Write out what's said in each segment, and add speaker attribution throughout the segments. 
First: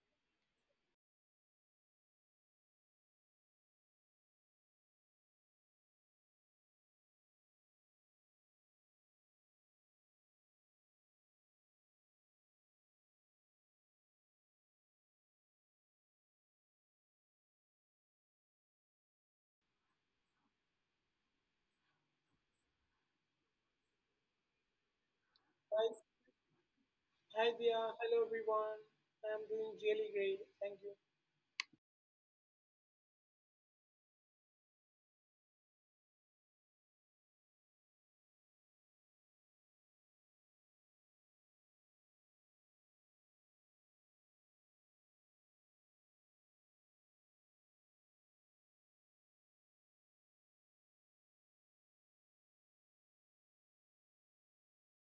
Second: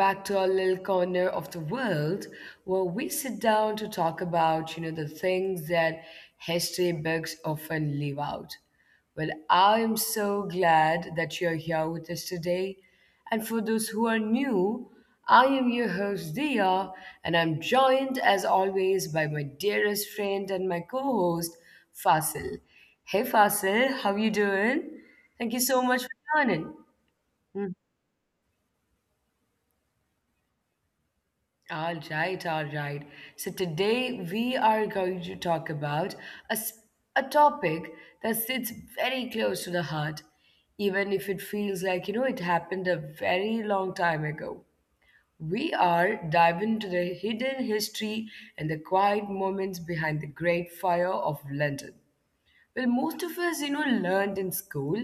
Speaker 1: back to our little corner of the world where we sit down to talk about, the things that history books often leave out. Well, I am so glad that you're here with us today. And for those who are new, I am your host, Dia, and I'm joined as always by my dearest friend and my co host, Fasil. Hey, Fasil, how you doing? Thank you so much for joining.
Speaker 2: hi
Speaker 1: Mm-hmm.
Speaker 2: Dia. Hello everyone. I'm doing really great. Thank you.
Speaker 1: All right, all right. So today we are going to talk about a, s- a topic that sits very close to the heart, even if it feels like, it happened a very long time ago. We are diving into the hidden history and the quiet moments behind the Great Fire of London. Well, most of us, learned in school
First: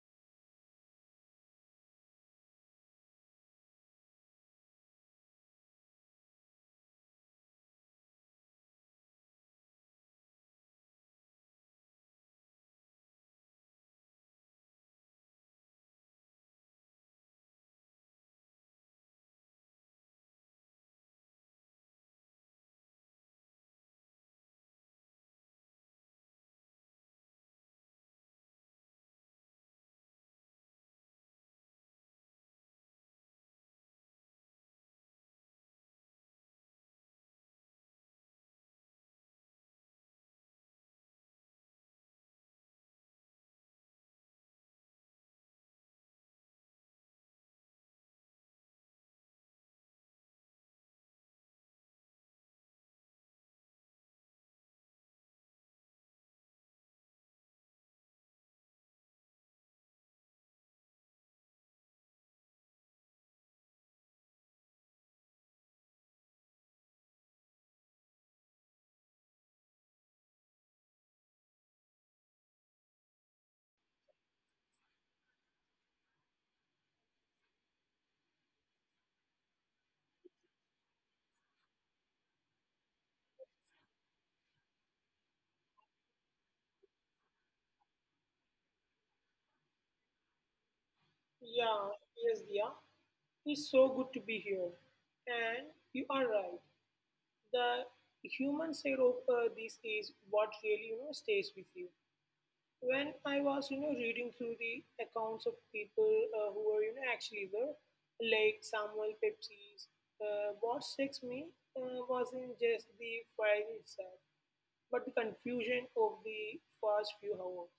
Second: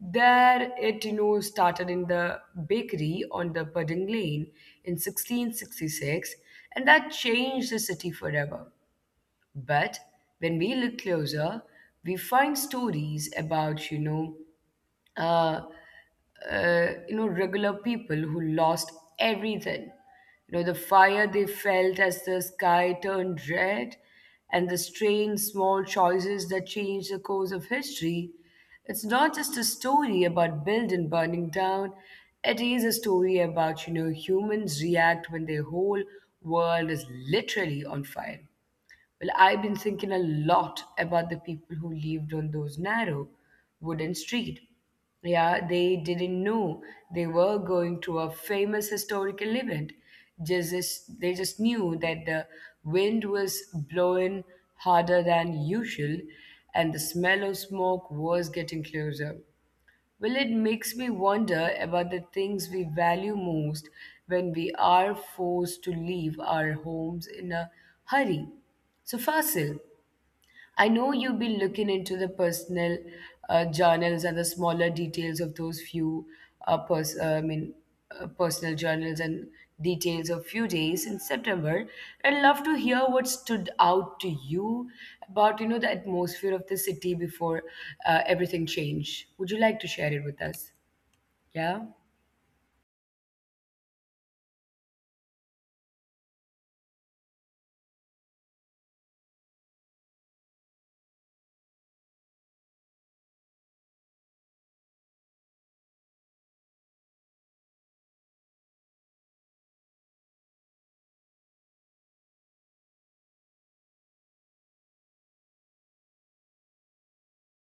Speaker 1: that it, started in the bakery on the Pudding Lane in 1666, and that changed the city forever. But when we look closer, we find stories about, uh, regular people who lost everything. You know, the fire they felt as the sky turned red and the strange small choices that changed the course of history. It's not just a story about building burning down. It is a story about, humans react when their whole world is literally on fire. Well, I've been thinking a lot about the people who lived on those narrow wooden street. Yeah, they didn't know they were going to a famous historical event. They just knew that the wind was blowing harder than usual and the smell of smoke was getting closer. Well, it makes me wonder about the things we value most when we are forced to leave our homes in a hurry. So, Fasil, I know you've been looking into the personal journals and the smaller details of those few uh, pers- uh, I mean, personal journals and details of few days in September. I'd love to hear what stood out to you about the atmosphere of the city before everything changed. Would you like to share it with us? Yeah.
Speaker 2: Yeah, yes, Dia. It's so good to be here. And you are right. The human side of this is what really stays with you. When I was reading through the accounts of people who were actually there, like Samuel Pepys, what strikes me wasn't just the fire itself, but the confusion of the first few hours.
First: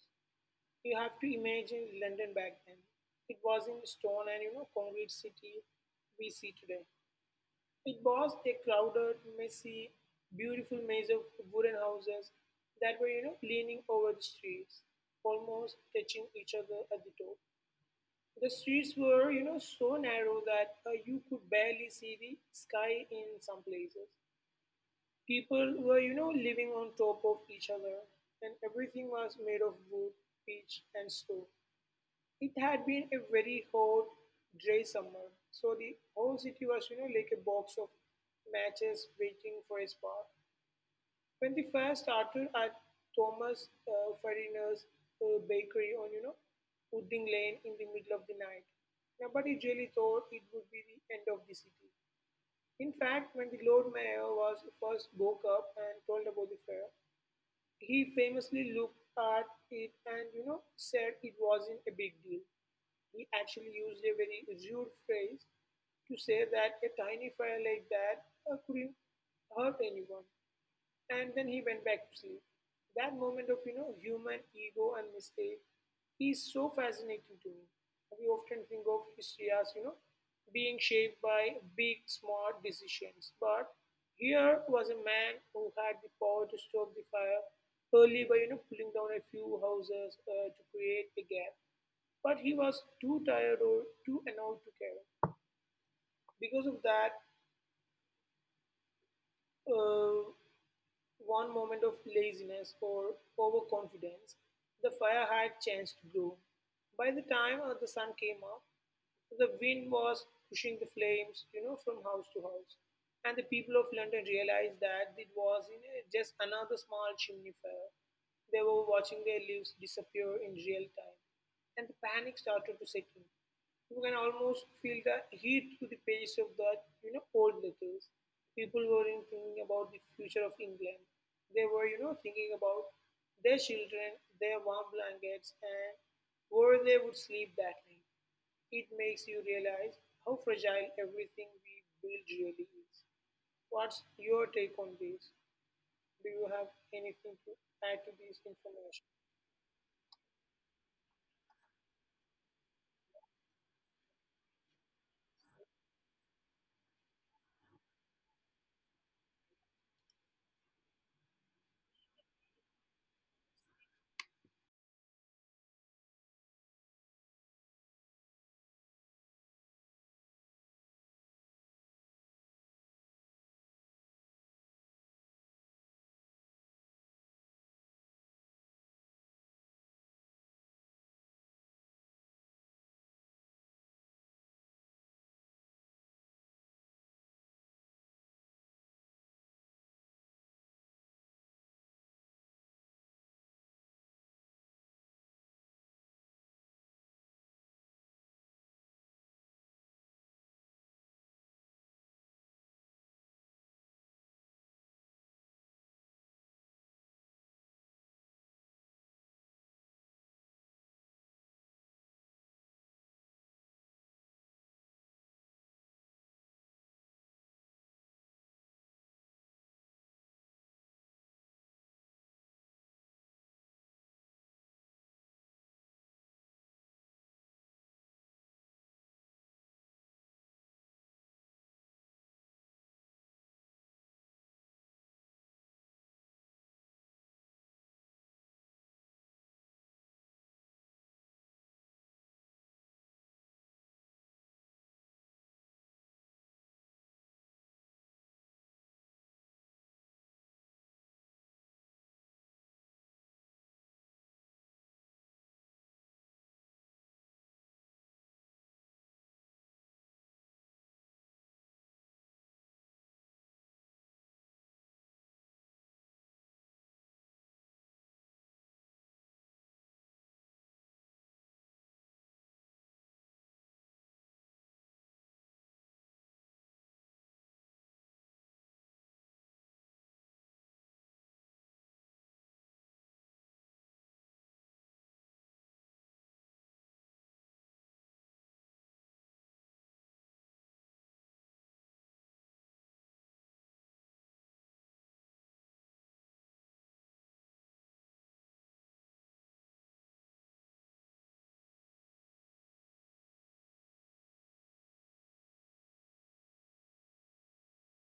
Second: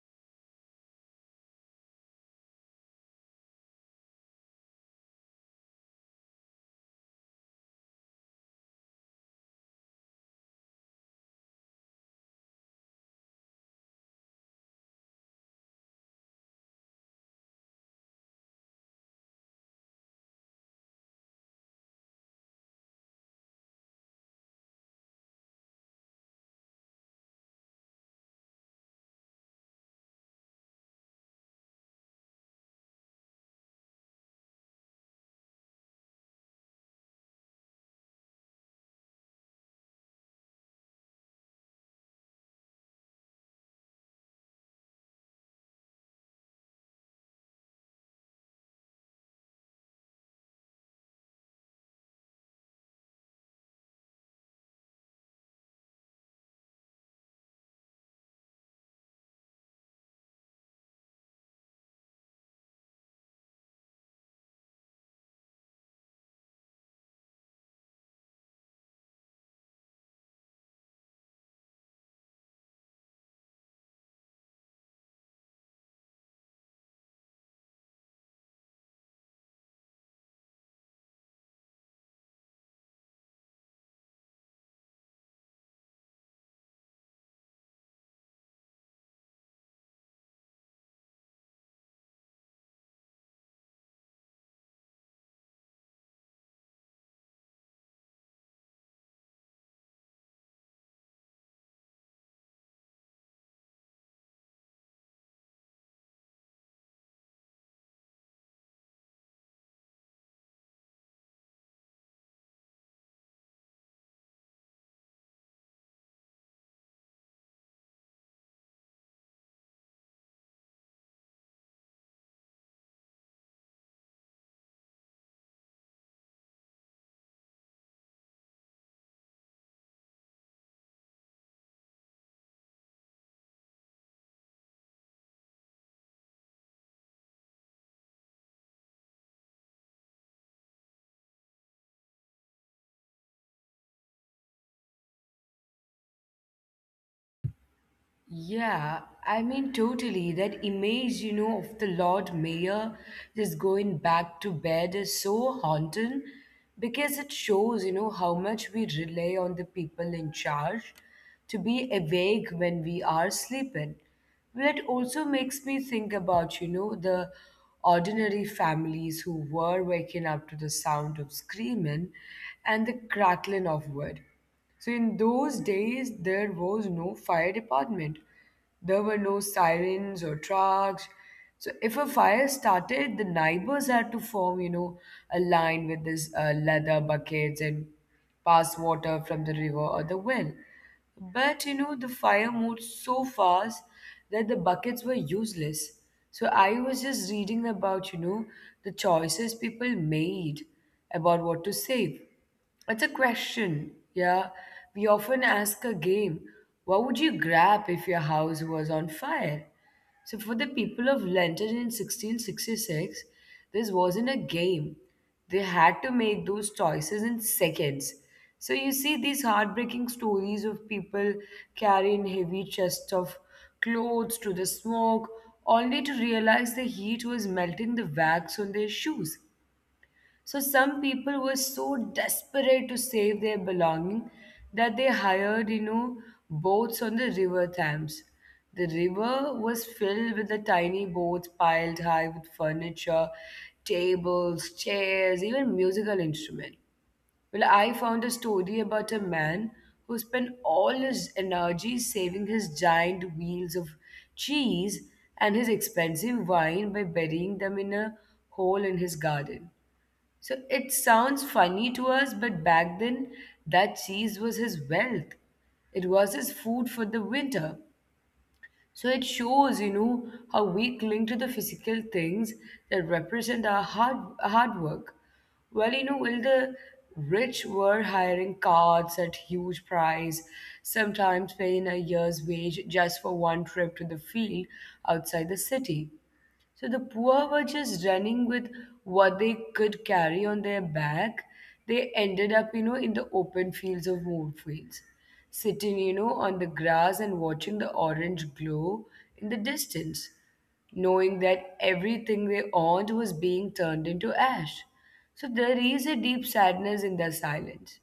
Speaker 2: You have to imagine London back then. It was in stone and concrete city we see today. It was a crowded, messy, beautiful maze of wooden houses that were leaning over the streets, almost touching each other at the top. The streets were so narrow that you could barely see the sky in some places. People were living on top of each other, and everything was made of wood, pitch, and stone. It had been a very hot, dry summer, so the whole city was, like a box of matches waiting for a spark. When the fire started at Thomas Fariner's bakery on Wooding Lane in the middle of the night, nobody really thought it would be the end of the city. In fact, when the Lord Mayor was first woke up and told about the fire, he famously looked at it and said it wasn't a big deal. He actually used a very rude phrase to say that a tiny fire like that couldn't hurt anyone, and then he went back to sleep. That moment of human ego and mistake is so fascinating to me. We often think of history as being shaped by big smart decisions, but here was a man who had the power to stop the fire early by pulling down a few houses to create a gap. But he was too tired or too annoyed to care. Because of that uh, one moment of laziness or overconfidence, the fire had chance to grow. By the time the sun came up, the wind was pushing the flames, from house to house, and the people of London realized that it was, just another small chimney fire. They were watching their lives disappear in real time, and the panic started to set in. You can almost feel the heat through the pages of that, old letters. People were in thinking about the future of England. They were, thinking about their children, their warm blankets, and where they would sleep that night. It makes you realize how fragile everything we build really is. What's your take on this? Do you have anything to add to this information?
Speaker 1: Yeah, totally. That image, of the Lord Mayor just going back to bed is so haunting because it shows, how much we rely on the people in charge to be awake when we are sleeping. Well, it also makes me think about, the ordinary families who were waking up to the sound of screaming and the crackling of wood. So in those days, there was no fire department. There were no sirens or trucks. So if a fire started, the neighbors had to form, a line with these leather buckets and pass water from the river or the well. But the fire moved so fast that the buckets were useless. So I was just reading about, the choices people made about what to save. That's a question. Yeah. We often ask a game, what would you grab if your house was on fire? So, for the people of London in 1666, this wasn't a game. They had to make those choices in seconds. So, you see these heartbreaking stories of people carrying heavy chests of clothes to the smoke, only to realize the heat was melting the wax on their shoes. So some people were so desperate to save their belonging that they hired, boats on the river Thames. The river was filled with the tiny boats piled high with furniture, tables, chairs, even musical instruments. Well, I found a story about a man who spent all his energy saving his giant wheels of cheese and his expensive wine by burying them in a hole in his garden. So it sounds funny to us, but back then, that cheese was his wealth. It was his food for the winter. So it shows, how we cling to the physical things that represent our hard, hard work. Well, the rich were hiring carts at huge price, sometimes paying a year's wage just for one trip to the field outside the city. So the poor were just running with what they could carry on their back. They ended up, in the open fields of Moorfields, sitting, on the grass and watching the orange glow in the distance, knowing that everything they owned was being turned into ash. So there is a deep sadness in their silence.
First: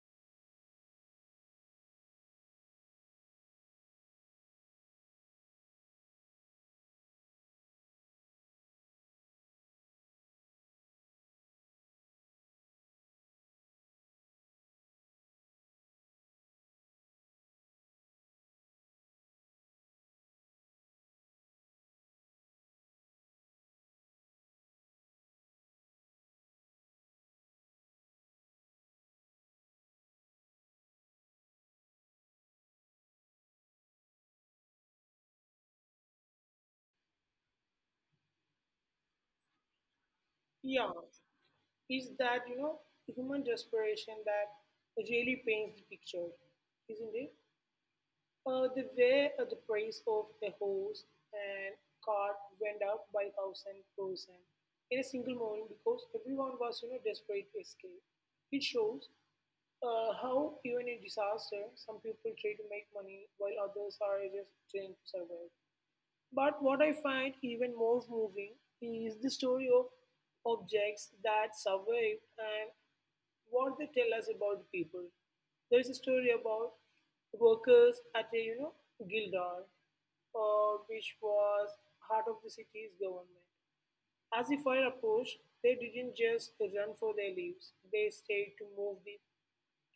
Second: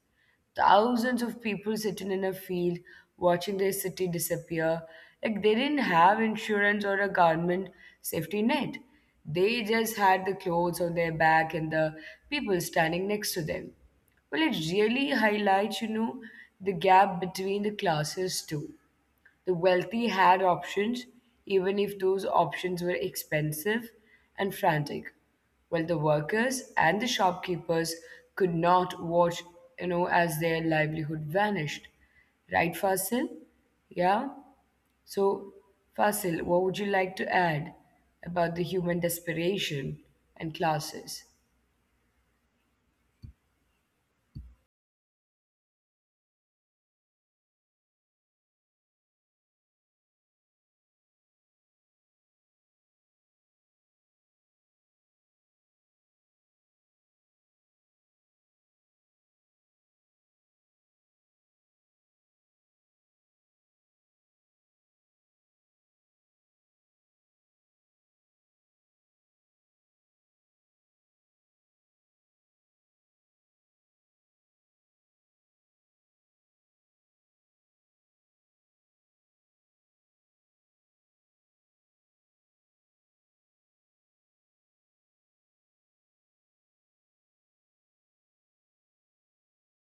Speaker 1: Thousands of people sitting in a field watching their city disappear. Like they didn't have insurance or a government safety net. They just had the clothes on their back and the people standing next to them. Well, it really highlights, the gap between the classes too. The wealthy had options, even if those options were expensive and frantic, while the workers and the shopkeepers could not watch, as their livelihood vanished. Right, Fasil? Yeah? So, Fasil, what would you like to add about the human desperation and
Speaker 2: Yeah,
Speaker 1: classes?
Speaker 2: is that, human desperation that really paints the picture, isn't it? The way the price of a horse and cart went up by 1,000% in a single morning because everyone was, desperate to escape. It shows how, even in disaster, some people try to make money while others are just trying to survive. But what I find even more moving is the story of objects that survive and what they tell us about the people. There is a story about workers at a Gildar, which was heart of the city's government. As the fire approached, they didn't just run for their lives; they stayed to move the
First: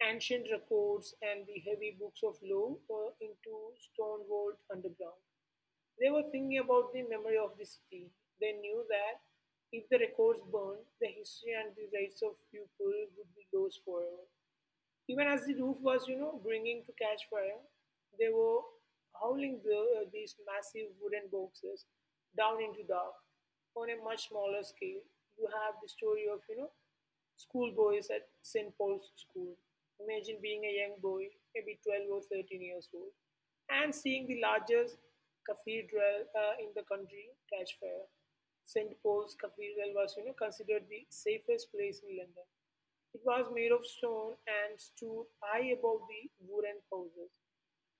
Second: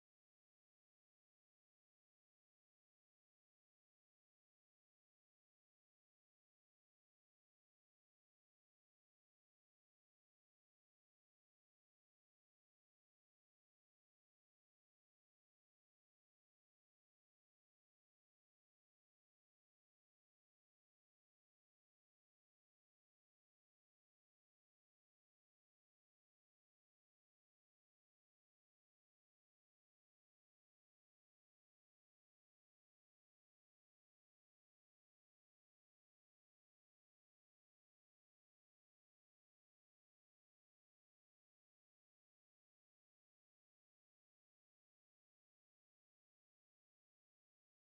Speaker 2: ancient records and the heavy books of law into stone walled underground. They were thinking about the memory of the city. They knew that if the records burned, the history and the rights of people would be lost forever. Even as the roof was, bringing to catch fire, they were howling the, these massive wooden boxes down into dark on a much smaller scale. You have the story of, schoolboys at St. Paul's School. Imagine being a young boy, maybe 12 or 13 years old, and seeing the largest cathedral in the country catch fire. St. Paul's Cathedral was, considered the safest place in London. It was made of stone and stood high above the wooden houses.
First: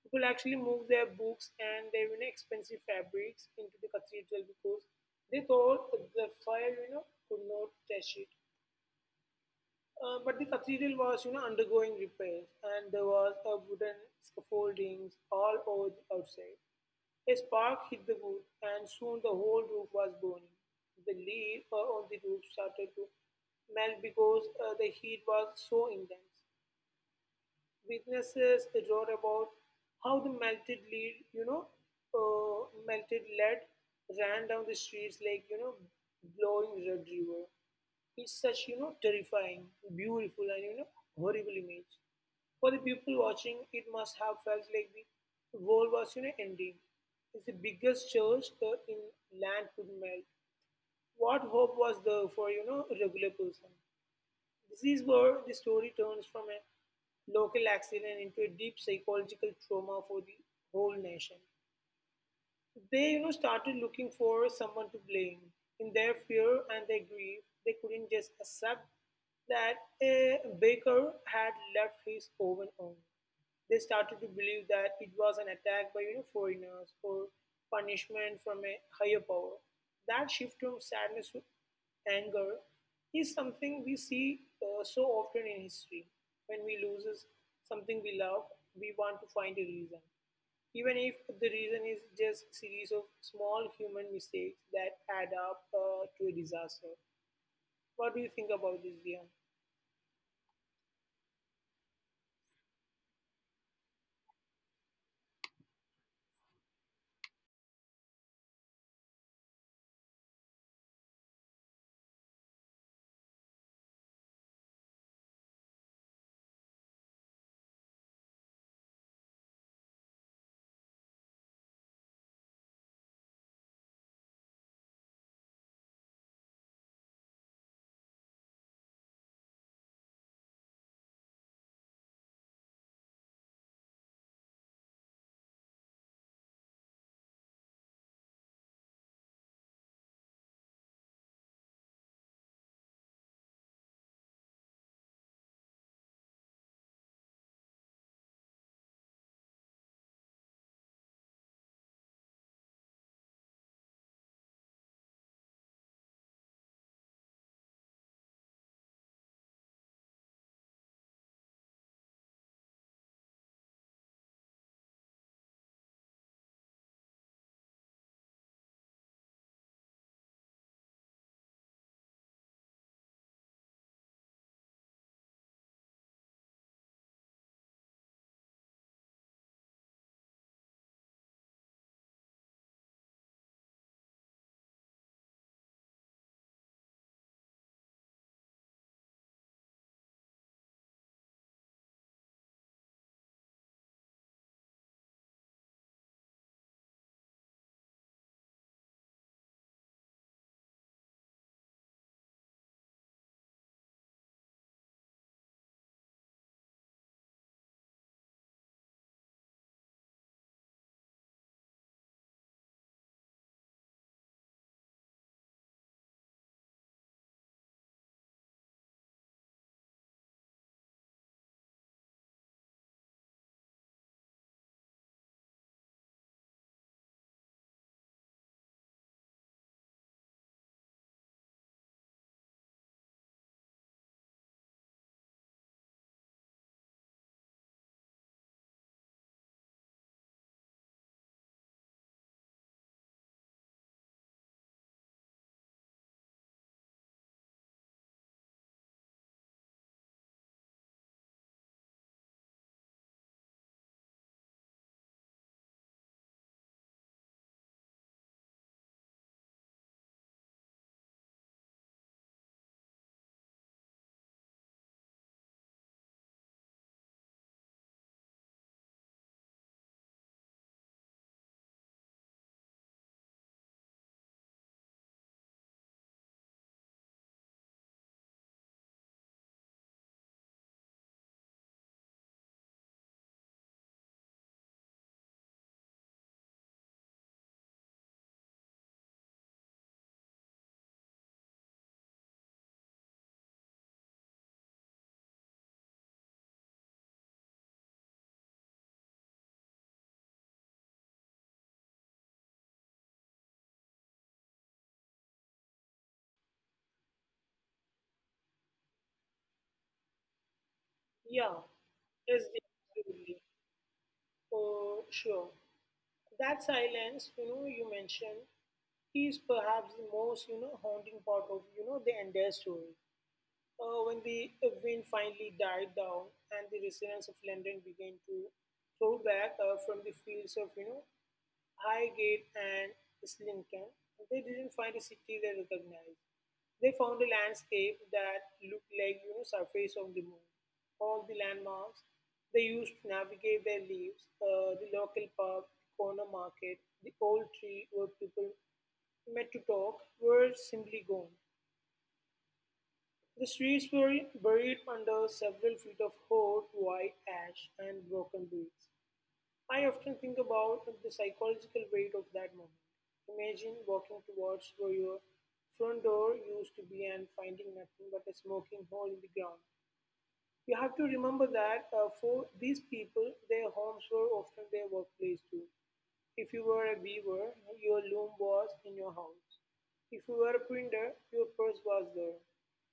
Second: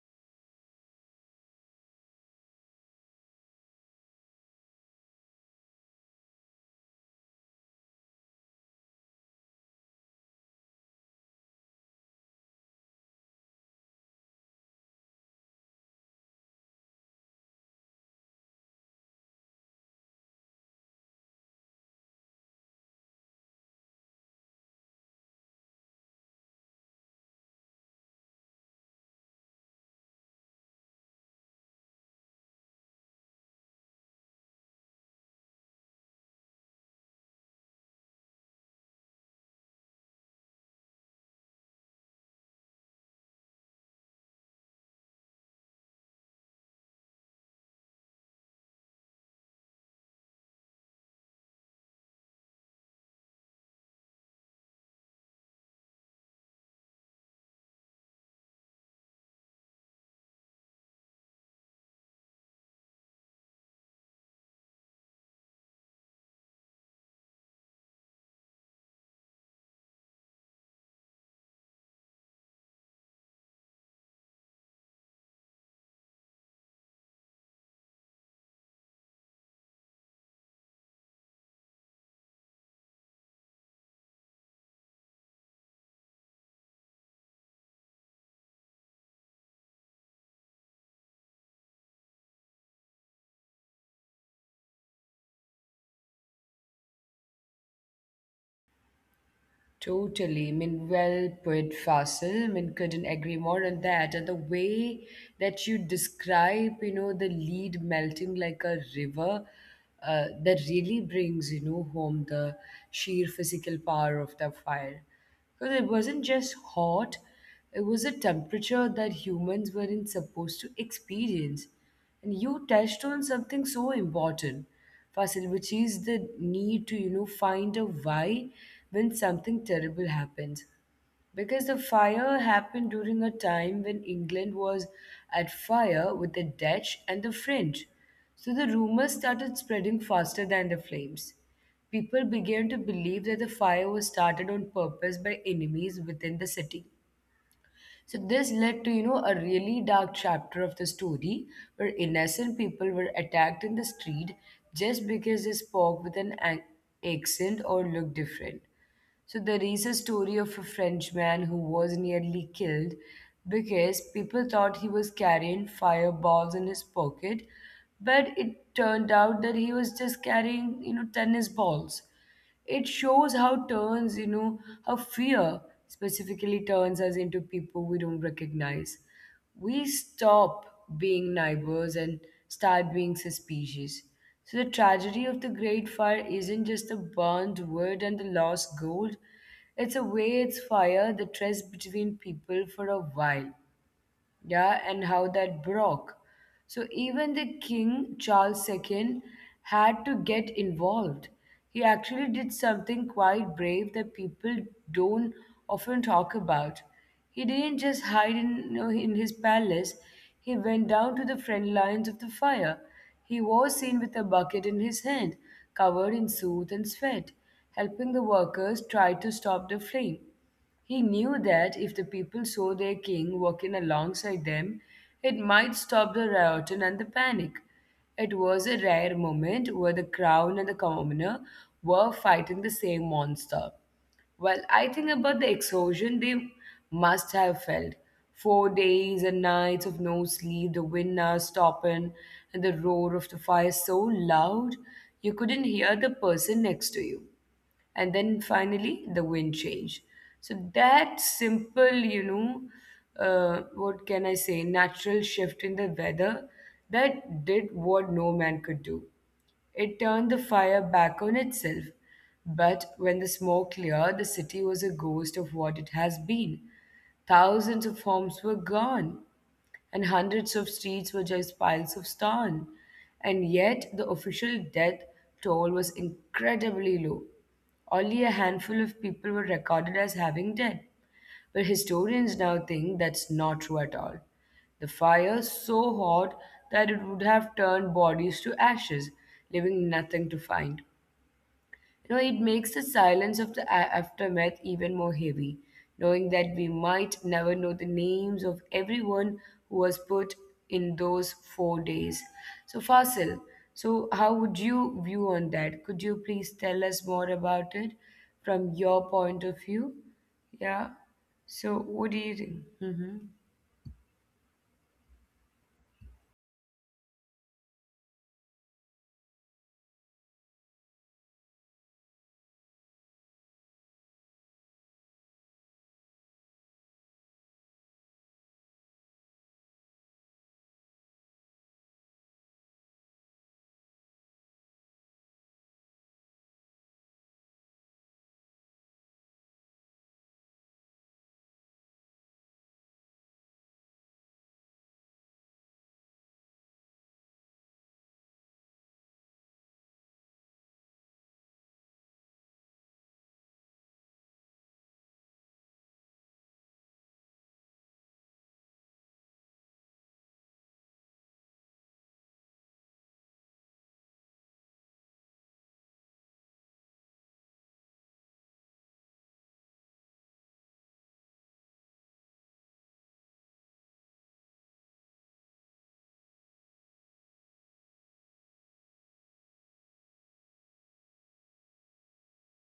Speaker 2: People actually moved their books and their, expensive fabrics into the cathedral because they thought the fire, could not touch it. But the cathedral was, undergoing repairs and there was a wooden scaffoldings all over the outside. A spark hit the wood and soon the whole roof was burning. The lead on the roof started to melt because the heat was so intense. Witnesses wrote about how the melted lead ran down the streets like, blowing red river. It's such, terrifying, beautiful and, horrible image. For the people watching, it must have felt like the world was, ending. It's the biggest church in land could melt. What hope was there for, a regular person? This is where the story turns from a local accident into a deep psychological trauma for the whole nation. They, started looking for someone to blame. In their fear and their grief, they couldn't just accept that a baker had left his oven on. They started to believe that it was an attack by foreigners or punishment from a higher power. That shift from sadness to anger is something we see so often in history. When we lose something we love, we want to find a reason. Even if the reason is just series of small human mistakes that add up to a disaster. What do you think about this, Dia?
Speaker 1: Totally. Well put, Fasil. Couldn't agree more on that. And the way that you describe, the lead melting like a river, that really brings, home the sheer physical power of the fire. Because it wasn't just hot, it was a temperature that humans weren't supposed to experience. And you touched on something so important, Fasil, which is the need to, find a why when something terrible happens. Because the fire happened during a time when England was at fire with the Dutch and the French. So the rumors started spreading faster than the flames. People began to believe that the fire was started on purpose by enemies within the city. So this led to, a really dark chapter of the story where innocent people were attacked in the street just because they spoke with accent or looked different. So there is a story of a Frenchman who was nearly killed because people thought he was carrying fireballs in his pocket, but it turned out that he was just carrying, tennis balls. It shows how turns, how fear specifically turns us into people we don't recognize. We stop being neighbors and start being suspicious. So the tragedy of the Great Fire isn't just the burned wood and the lost gold. It's a way it's fire that rests between people for a while yeah, and how that broke. So even the King Charles II had to get involved. He actually did something quite brave that people don't often talk about. He didn't just hide in, in his palace, he went down to the front lines of the fire. He was seen with a bucket in his hand, covered in soot and sweat, helping the workers try to stop the flame. He knew that if the people saw their king walking alongside them, it might stop the rioting and the panic. It was a rare moment where the crown and the commoner were fighting the same monster. Well, I think about the exhaustion they must have felt. Four days and nights of no sleep, the wind now stopping, and the roar of the fire so loud you couldn't hear the person next to you and then finally the wind change so that simple what can I say natural shift in the weather that did what no man could do it turned the fire back on itself. But when the smoke cleared, the city was a ghost of what it has been. Thousands of homes were gone, and hundreds of streets were just piles of stone. And yet, the official death toll was incredibly low. Only a handful of people were recorded as having died. But historians now think that's not true at all. The fire so hot that it would have turned bodies to ashes, leaving nothing to find. You know, it makes the silence of the aftermath even more heavy, knowing that we might never know the names of everyone who was put in those four days. So, Fasil, so how would you view on that? Could you please tell us more about it from your point of view? Yeah.
Speaker 2: Yeah,
Speaker 1: So, what do you
Speaker 2: yes, Diya,
Speaker 1: think? Mm-hmm.
Speaker 2: absolutely. Oh, sure. That silence, you mentioned, is perhaps the most, haunting part of, the entire story. When the wind finally died down and the residents of London began to throw back from the fields of, Highgate and Islington, they didn't find a city they recognized. They found a landscape that looked like surface of the moon. All the landmarks they used to navigate their lives, the local pub, the corner market, the old tree where people met to talk were simply gone. The streets were buried under several feet of hot white ash and broken bricks. I often think about the psychological weight of that moment. Imagine walking towards where your front door used to be and finding nothing but a smoking hole in the ground. You have to remember that, for these people, their homes were often their workplace too. If you were a weaver, your loom was in your house. If you were a printer, your purse was there.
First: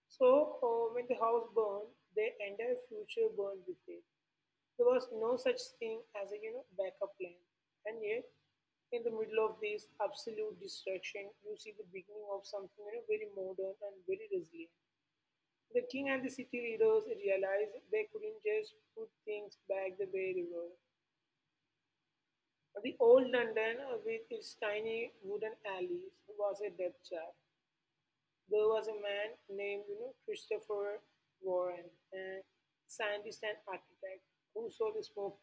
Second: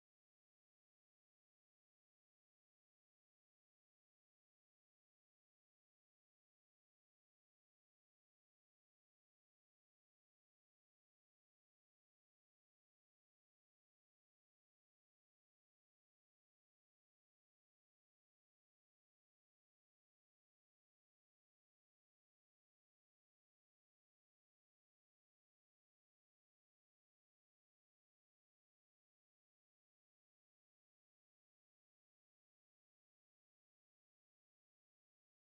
Speaker 2: So when the house burned, their entire future burned with it. There was no such thing as a backup plan, and yet in the middle of this absolute destruction, you see the beginning of something very modern and very resilient. The king and the city leaders realized they couldn't just put things back the way they were. The old London, with its tiny wooden alleys, was a death trap. There was a man named Christopher Warren, a scientist and architect, who saw the smoke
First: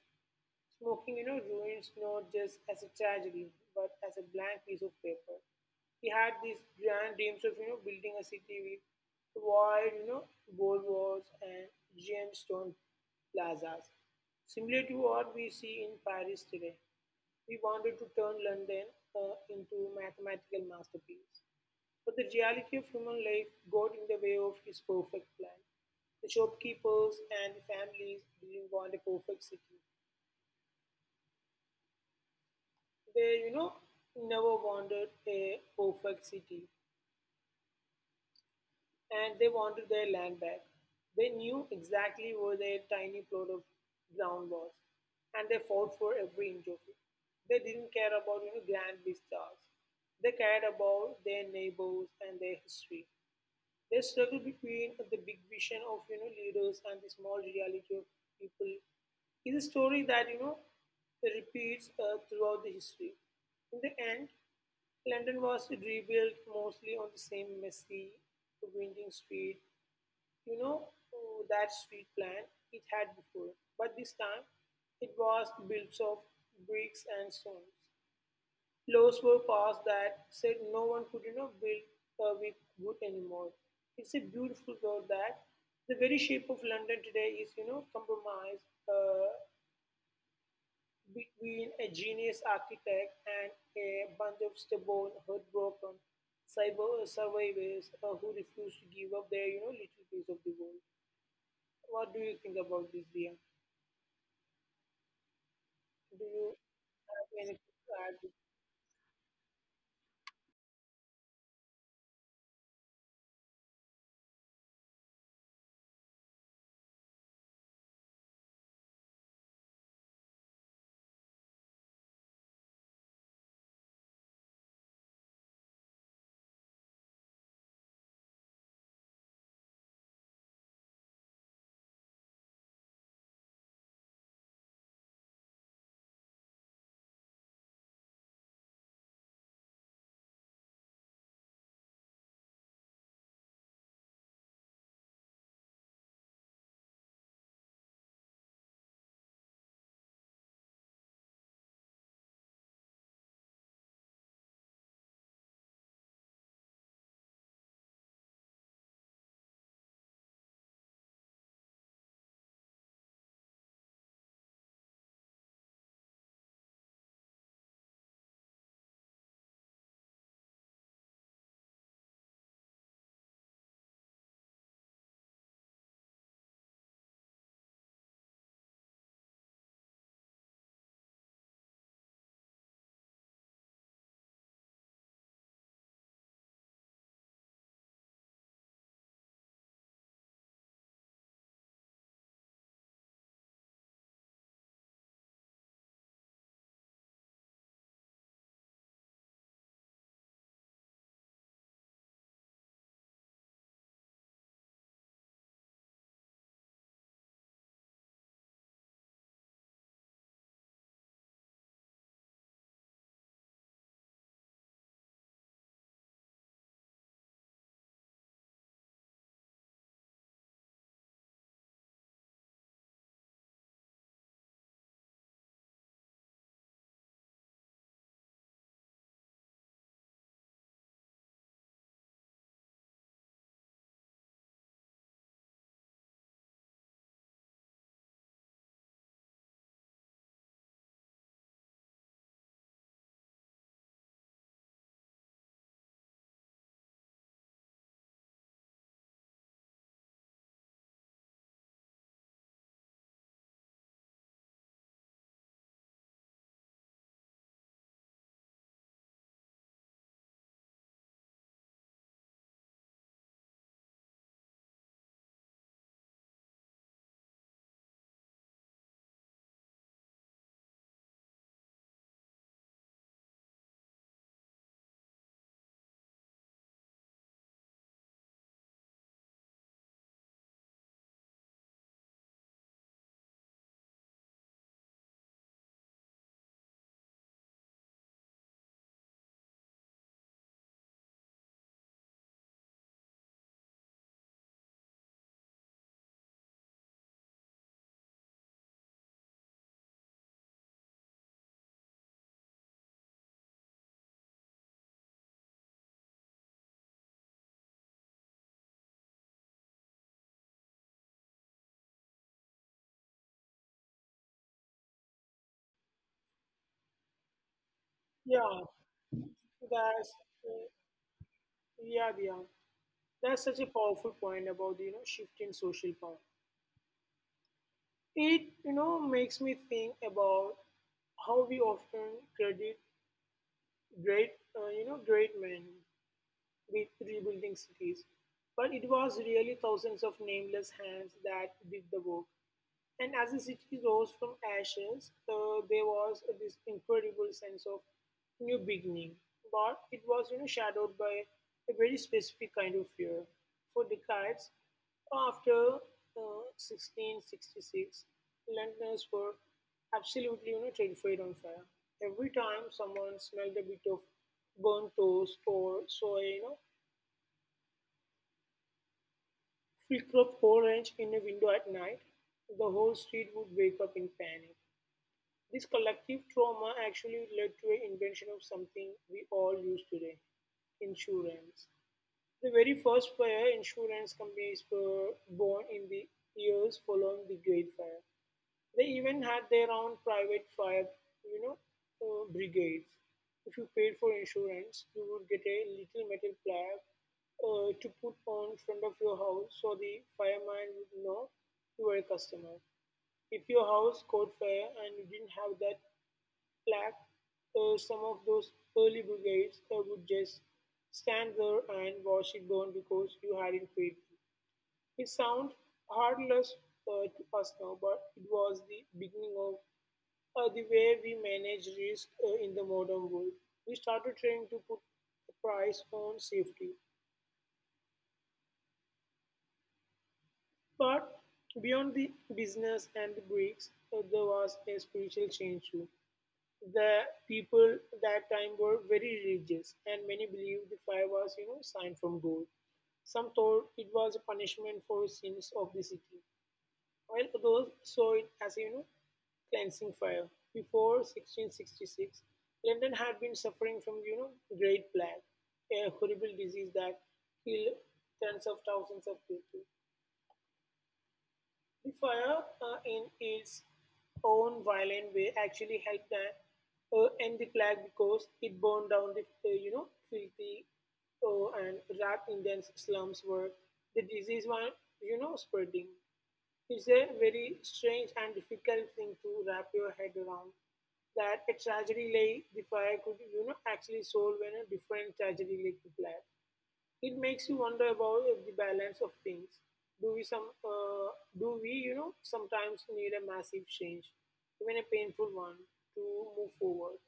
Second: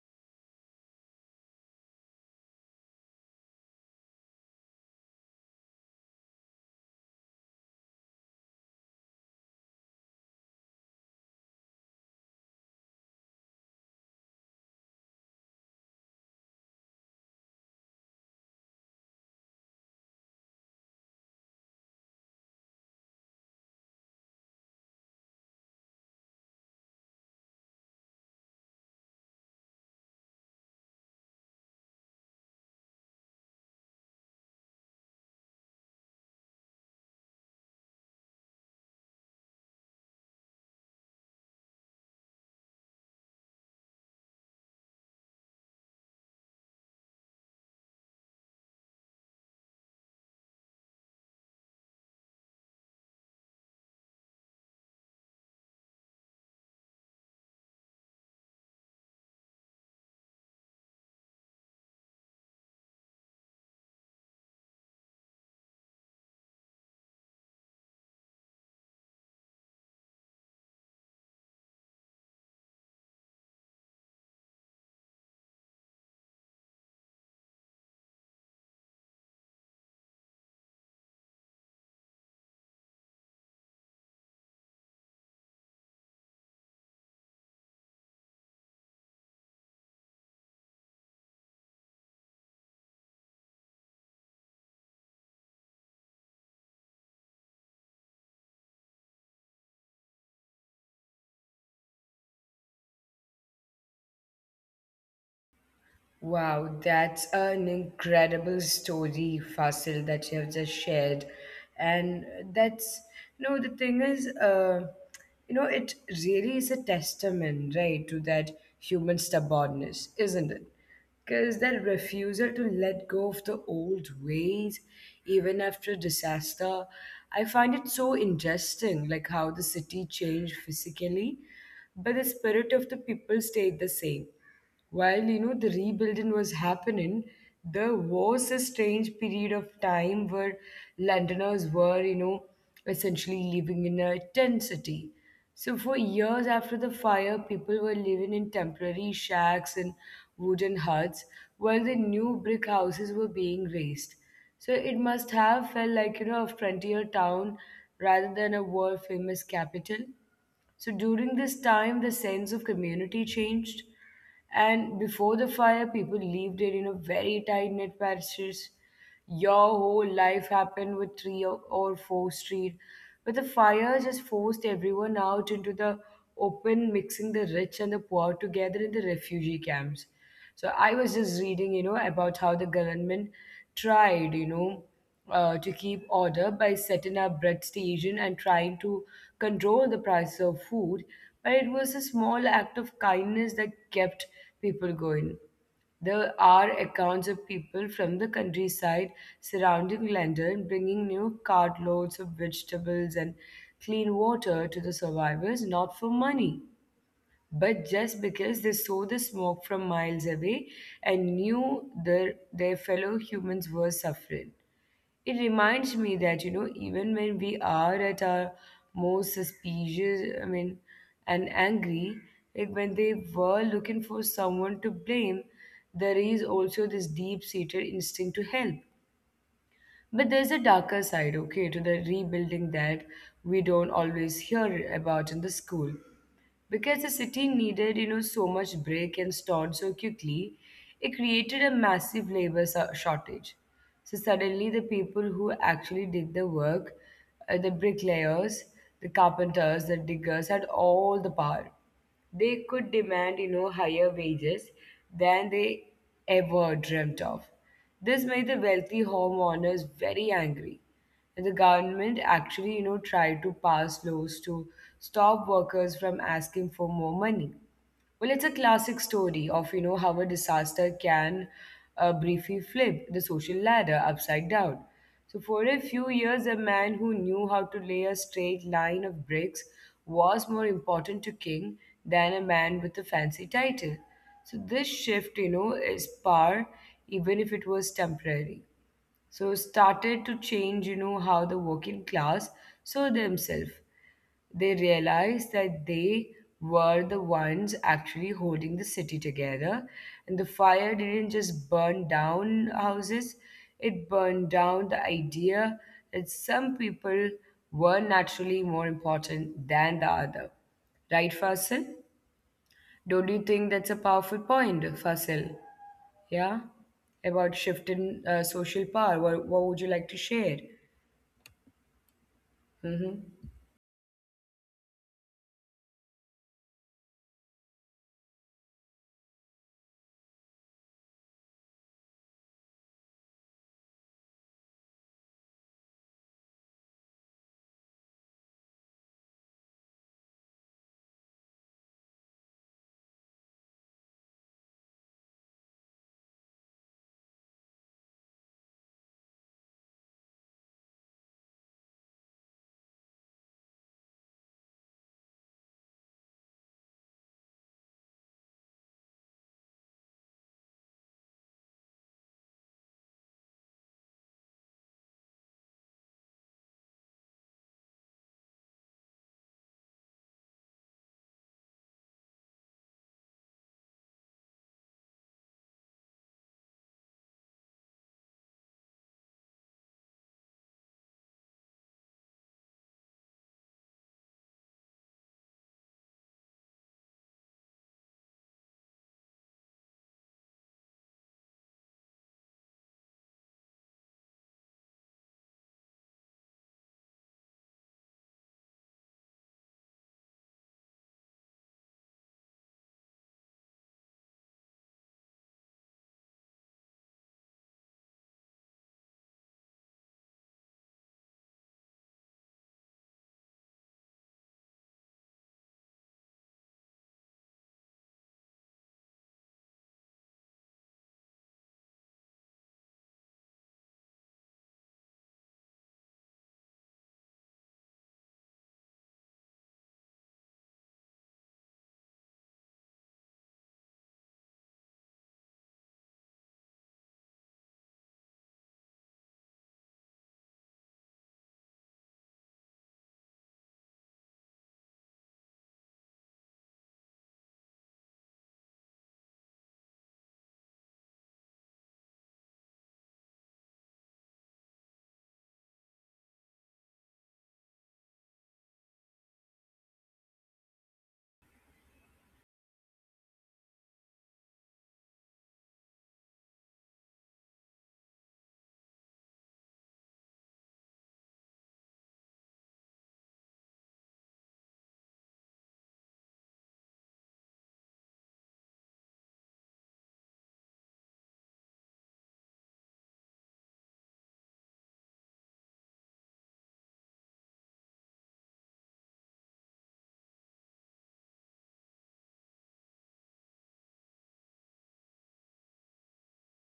Speaker 2: Smoking, you know, ruins not just as a tragedy, but as a blank piece of paper. He had these grand dreams of, building a city with wide, boulevard and gemstone plazas, similar to what we see in Paris today. We wanted to turn London into a mathematical masterpiece. But the reality of human life got in the way of his perfect plan. The shopkeepers and the families didn't want a perfect city. They, you know, never wanted a perfect city and they wanted their land back. They knew exactly where their tiny plot of ground was and they fought for every inch of it. They didn't care about, grand vistas. They cared about their neighbors and their history. They struggle between the big vision of leaders and the small reality of people is a story that repeats throughout the history. In the end, London was rebuilt mostly on the same messy, winding street, that street plan it had before. But this time, it was built of bricks and stones. Laws were passed that said no one could build with wood anymore. It's a beautiful thought that the very shape of London today is compromised between a genius architect and a bunch of stubborn, heartbroken cyber survivors who refuse to give up their little piece of the world. What do you think about this, Dia? Do you
Speaker 1: Wow, that's
Speaker 2: have anything
Speaker 1: an
Speaker 2: to add?
Speaker 1: incredible story, Fasil, that you have just shared. And that's, you know, the thing is, you know, it really is a testament, right, to that human stubbornness, isn't it? Because that refusal to let go of the old ways, even after disaster, I find it so interesting, like how the city changed physically, but the spirit of the people stayed the same while the rebuilding was happening, there was a strange period of time where Londoners were, essentially living in a tent city. So for years after the fire, people were living in temporary shacks and wooden huts while the new brick houses were being raised. So it must have felt like, you know, a frontier town rather than a world famous capital. So during this time, the sense of community changed. And before the fire, people lived it in a very tight knit patches. Your whole life happened with three or four street. But the fire just forced everyone out into the open, mixing the rich and the poor together in the refugee camps. So I was just reading, you know, about how the government tried, to keep order by setting up bread station and trying to control the price of food, but it was a small act of kindness that kept people going. There are accounts of people from the countryside surrounding London bringing new cartloads of vegetables and clean water to the survivors, not for money, but just because they saw the smoke from miles away and knew their fellow humans were suffering. It reminds me that, you know, even when we are at our most suspicious, I mean, and angry, like when they were looking for someone to blame, there is also this deep seated instinct to help. But there's a darker side, okay, to the rebuilding that we don't always hear about in the school, because the city needed, you know, so much brick and stored so quickly. It created a massive labor shortage. So suddenly the people who actually did the work, the bricklayers, the carpenters, the diggers, had all the power. They could demand, you know, higher wages than they ever dreamt of. This made the wealthy homeowners very angry, and the government actually, you know, tried to pass laws to stop workers from asking for more money. Well, it's a classic story of, you know, how a disaster can briefly flip the social ladder upside down. So, for a few years, a man who knew how to lay a straight line of bricks was more important to king than a man with a fancy title. So this shift, you know, is power, even if it was temporary, so started to change, you know, how the working class saw themselves. They realized that they were the ones actually holding the city together, and the fire didn't just burn down houses, it burned down the idea that some people were naturally more important than the other. Right, Fasil? Don't you think that's a powerful point, Fasil? Yeah, about shift
Speaker 2: Yeah,
Speaker 1: in social power. What
Speaker 2: that's
Speaker 1: would you like to
Speaker 2: uh,
Speaker 1: share?
Speaker 2: yeah, Dia. That's such
Speaker 1: Mm-hmm.
Speaker 2: a powerful point about the shift in social power. It makes me think about how we often credit great you know great men with rebuilding cities, but it was really thousands of nameless hands that did the work. And as the city rose from ashes, there was this incredible sense of new beginning. But it was shadowed by a very specific kind of fear. For decades after 1666, Londoners were absolutely terrified on fire. Every time someone smelled a bit of burnt toast or saw a flicker of orange in a window at night, the whole street would wake up in panic. This collective trauma actually led to an invention of something we all use today insurance. The very first fire insurance companies were born in the years following the Great Fire. They even had their own private fire, you know, brigades. If you paid for insurance, you would get a little metal plaque to put on front of your house so the fireman would know you were a customer. If your house caught fire and you didn't have that flag, some of those early brigades would just stand there and watch it burn because you hadn't paid them. It sounds heartless to us now, but it was the beginning of the way we manage risk in the modern world. We started trying to put a price on safety. But beyond the business and the bricks, there was a spiritual change too. The people that time were very religious, and many believed the fire was sign from god. Some thought it was a punishment for sins of the city, while others saw it as a cleansing fire. Before 1666, London had been suffering from great plague, a horrible disease that killed tens of thousands of people. Fire, in its own violent way, actually helped that, end the plague, because it burned down the, filthy and rat Indian slums where the disease was, spreading. It's a very strange and difficult thing to wrap your head around. That a tragedy like the fire could, actually solve when a different tragedy like the plague. It makes you wonder about the balance of things. Do we some uh, do we sometimes need a massive change, even a painful one, to move forward?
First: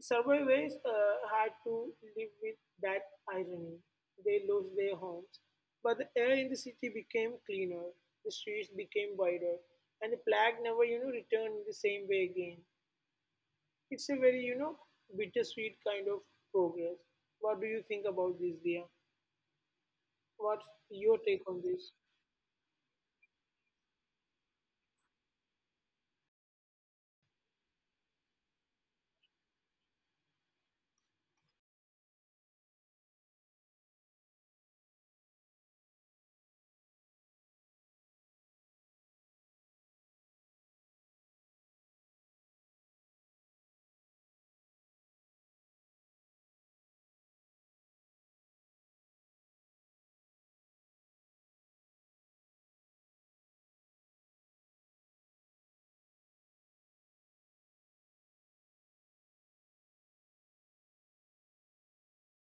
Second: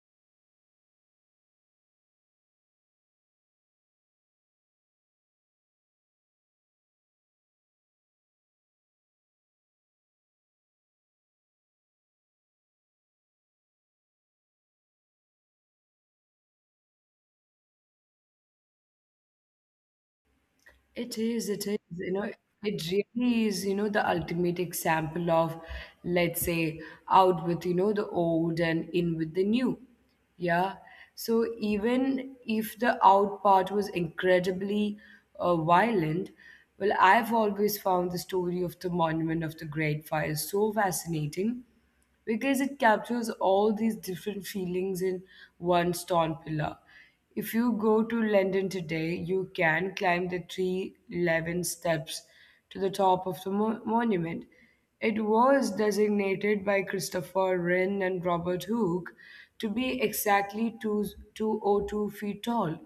Speaker 2: Survivors had to live with that irony. They lost their homes, but the air in the city became cleaner, the streets became wider, and the plague never returned in the same way again. It's a very bittersweet kind of progress. What do you think about this, dear? What's
Speaker 1: It
Speaker 2: your
Speaker 1: is,
Speaker 2: take
Speaker 1: it
Speaker 2: on
Speaker 1: is,
Speaker 2: this?
Speaker 1: you know, it really is, you know, the ultimate example of, let's say, out with, you know, the old and in with the new. Yeah. So even if the out part was incredibly violent, well, I've always found the story of the Monument of the Great Fire so fascinating because it captures all these different feelings in one stone pillar. If you go to London today, you can climb the 311 steps to the top of the monument. It was designated by Christopher Wren and Robert Hooke to be exactly 202 feet tall,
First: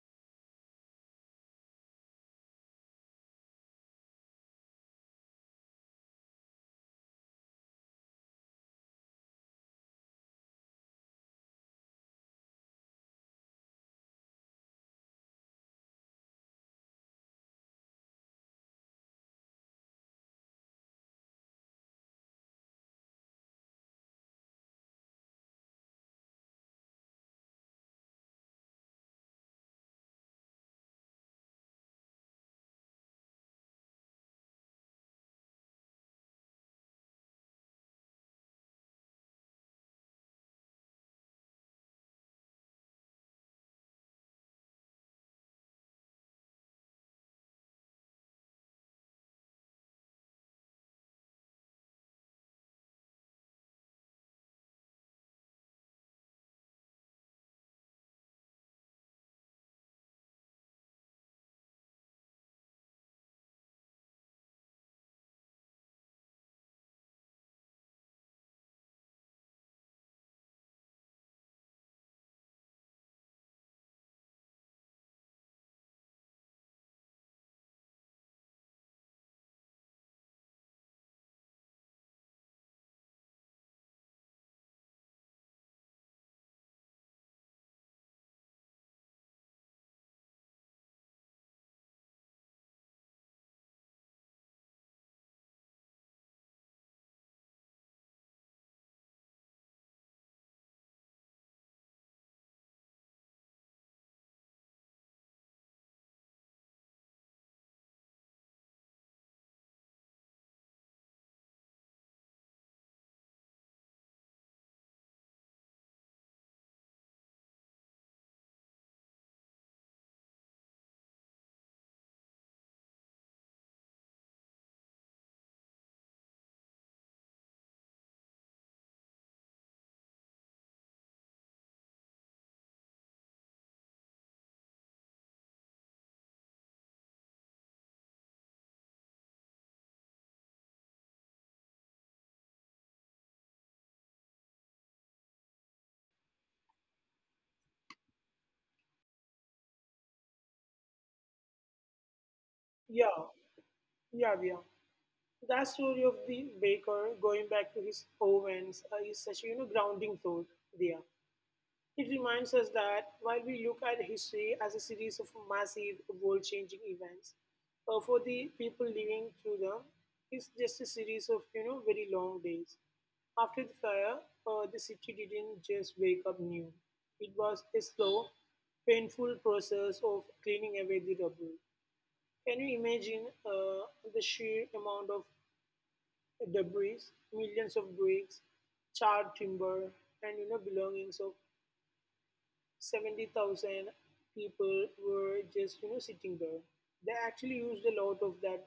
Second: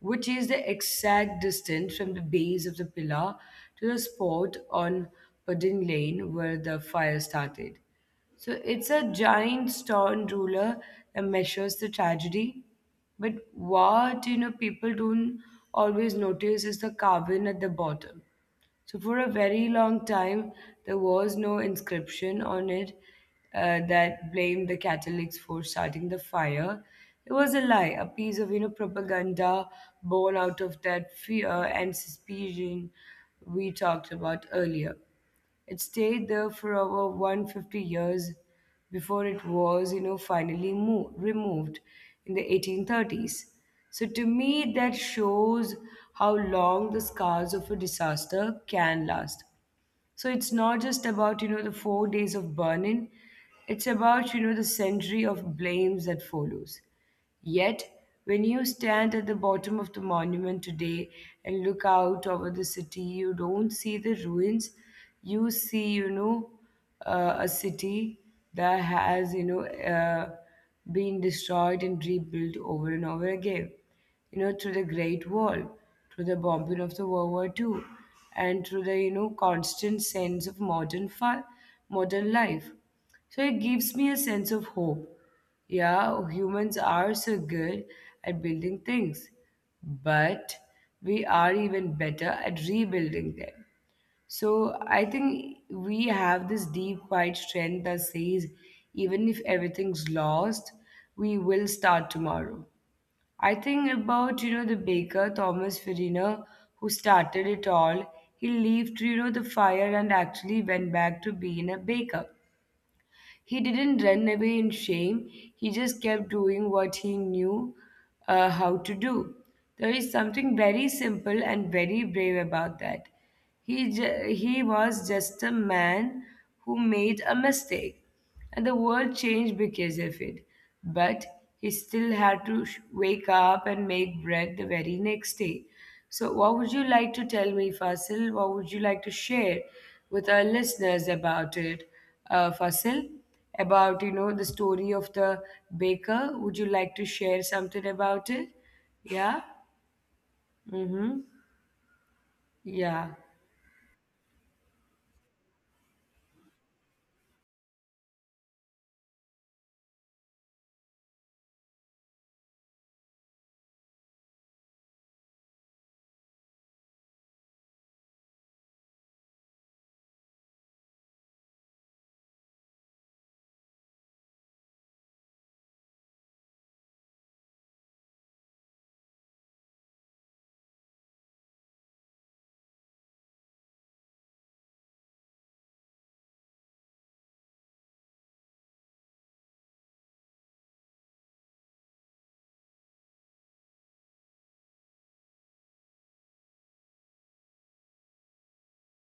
Speaker 1: which is the exact distance from the base of the pillar to the spot on Pudding Lane where the fire started. So it's a giant stone ruler that measures the tragedy. But what, you know, people don't always notice is the carving at the bottom. So, for a very long time, there was no inscription on it that blamed the Catholics for starting the fire. It was a lie, a piece of, you know, propaganda born out of that fear and suspicion we talked about earlier. It stayed there for over 150 years before it was, you know, finally removed in the 1830s. So to me, that shows how long the scars of a disaster can last. So it's not just about, you know, the 4 days of burning. It's about, you know, the century of blames that follows. Yet, when you stand at the bottom of the monument today and look out over the city, you don't see the ruins. You see, you know, a city that has, you know, been destroyed and rebuilt over and over again. You know, through the Great Wall, through the bombing of the World War Two, and through the, you know, constant sense of modern life. So it gives me a sense of hope. Yeah, humans are so good at building things, but we are even better at rebuilding them. So I think we have this deep, quiet strength that says even if everything's lost, we will start tomorrow. I think about, you know, the baker, Thomas Farina, who started it all. He left, you know, the fire and actually went back to being a baker. He didn't run away in shame, he just kept doing what he knew how to do. There is something very simple and very brave about that. He was just a man who made a mistake, and the world changed because of it. But he still had to wake up and make bread the very next day. So, what would you like to tell me, Fasil? What would you like to share with our listeners about it? Fasil, about, you know, the story of the baker. Would you like to share something about it? Yeah. Mm-hmm. Yeah.
Speaker 2: Yeah, yeah, yeah. That story of the baker going back to his ovens is such a grounding thought there. It reminds us that while we look at history as a series of massive world-changing events, for the people living through them, it's just a series of very long days. After the fire, the city didn't just wake up new. It was a slow, painful process of cleaning away the rubble. Can you imagine the sheer amount of debris, millions of bricks, charred timber, and belongings of 70,000 people were just sitting there. They actually used a lot of that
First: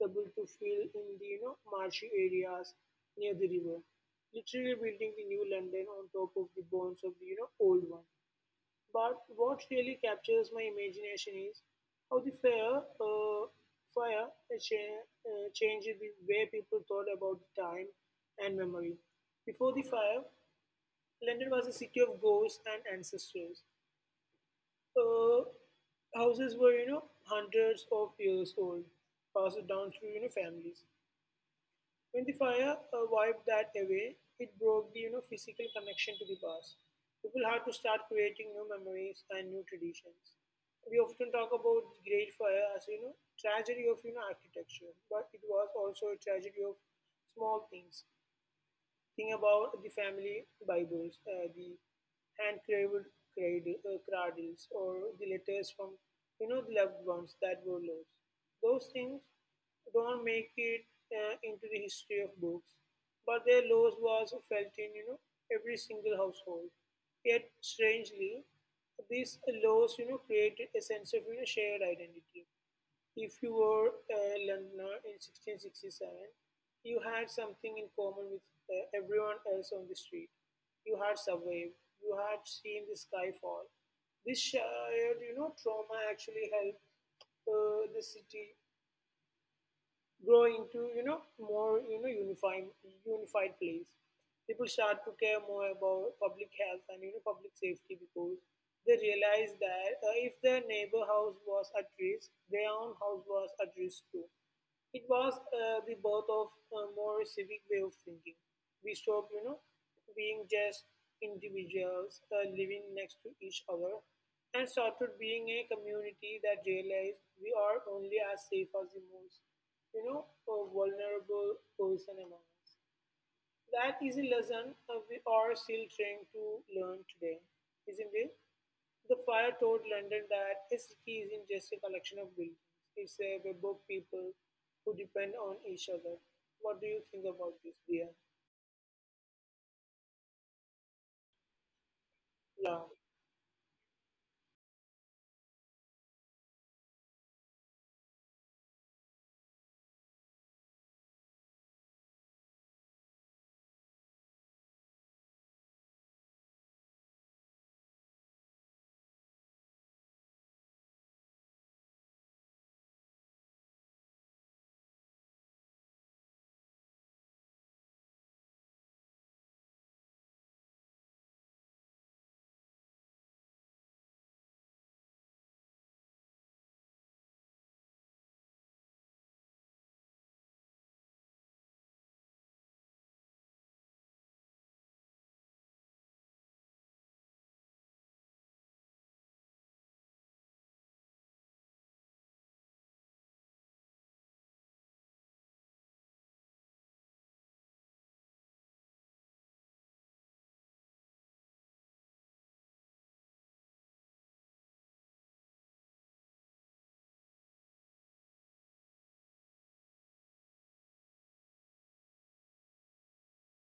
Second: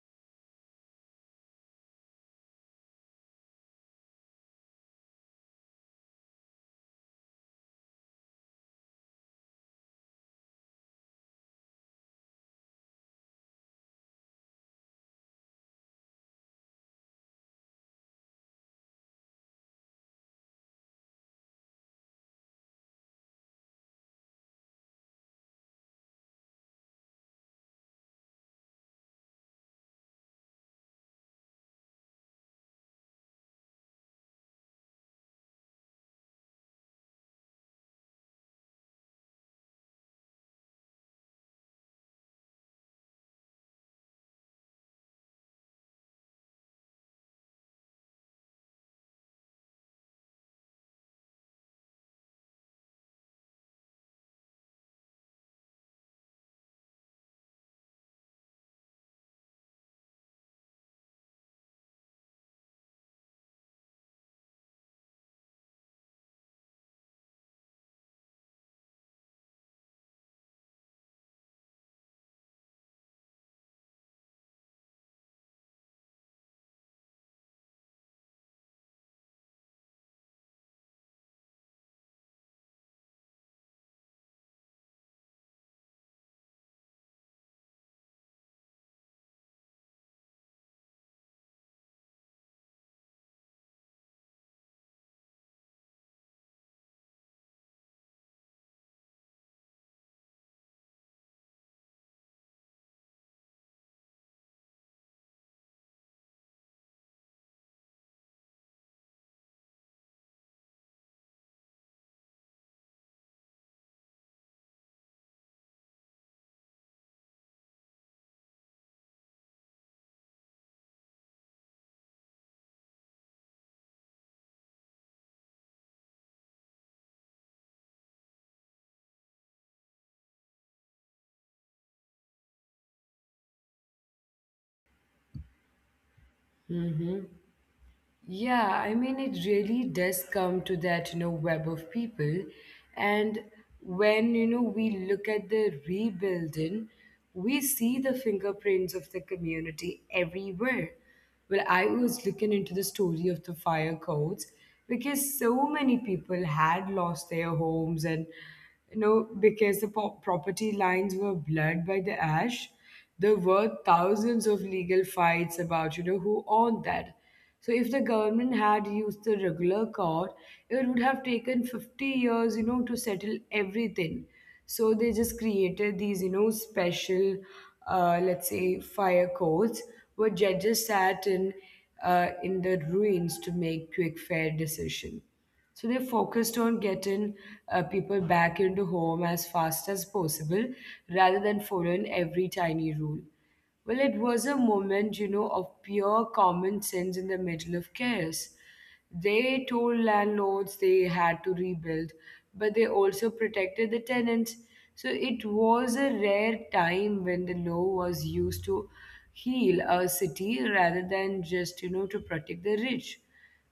Speaker 2: rubble to fill in the marshy areas near the river, literally building the new London on top of the bones of the old one. But what really captures my imagination is how the fire changed the way people thought about time and memory. Before the fire, London was a city of ghosts and ancestors. Uh, Houses were, hundreds of years old, passed down through, families. When the fire wiped that away, it broke the physical connection to the past. People had to start creating new memories and new traditions. We often talk about the Great Fire as tragedy of architecture, but it was also a tragedy of small things. Think about the family Bibles, the hand-carved cradles, or the letters from the loved ones that were lost. Those things don't make it into the history of books, but their loss was felt in every single household. Yet strangely, this loss created a sense of shared identity. If you were a Londoner in 1667, you had something in common with everyone else on the street. You had survived, you had seen the sky fall. This shared, trauma actually helped the city grow into more unified place. People start to care more about public health and public safety because they realize that if their neighbor house was at risk, their own house was at risk too. It was the birth of a more civic way of thinking. We stopped, being just individuals living next to each other and started being a community that realized we are only as safe as the most, vulnerable person among us. That is a lesson we are still trying to learn today, isn't it? The fire taught London that a city isn't just a collection of buildings, it's a web of people who depend on each other. What do you think
Speaker 1: Mm-hmm.
Speaker 2: about this, dear?
Speaker 1: Yeah, I mean, it really does come to that, you know, web of people.
Speaker 2: Yeah,
Speaker 1: And when, you know, we look at the rebuilding, we see the fingerprints of the community everywhere. Well, I was looking into the story of the fire codes because so many people had lost their homes and, you know, because the property lines were blurred by the ash, there were thousands of legal fights about, you know, who owned that. So if the government had used the regular court, it would have taken 50 years, you know, to settle everything. So they just created these, you know, special, let's say, fire courts where judges sat in the ruins to make quick, fair decision. So they focused on getting people back into home as fast as possible rather than following every tiny rule. Well, it was a moment, you know, of pure common sense in the middle of chaos. They told landlords they had to rebuild, but they also protected the tenants. So it was a rare time when the law was used to heal a city rather than just, you know, to protect the rich.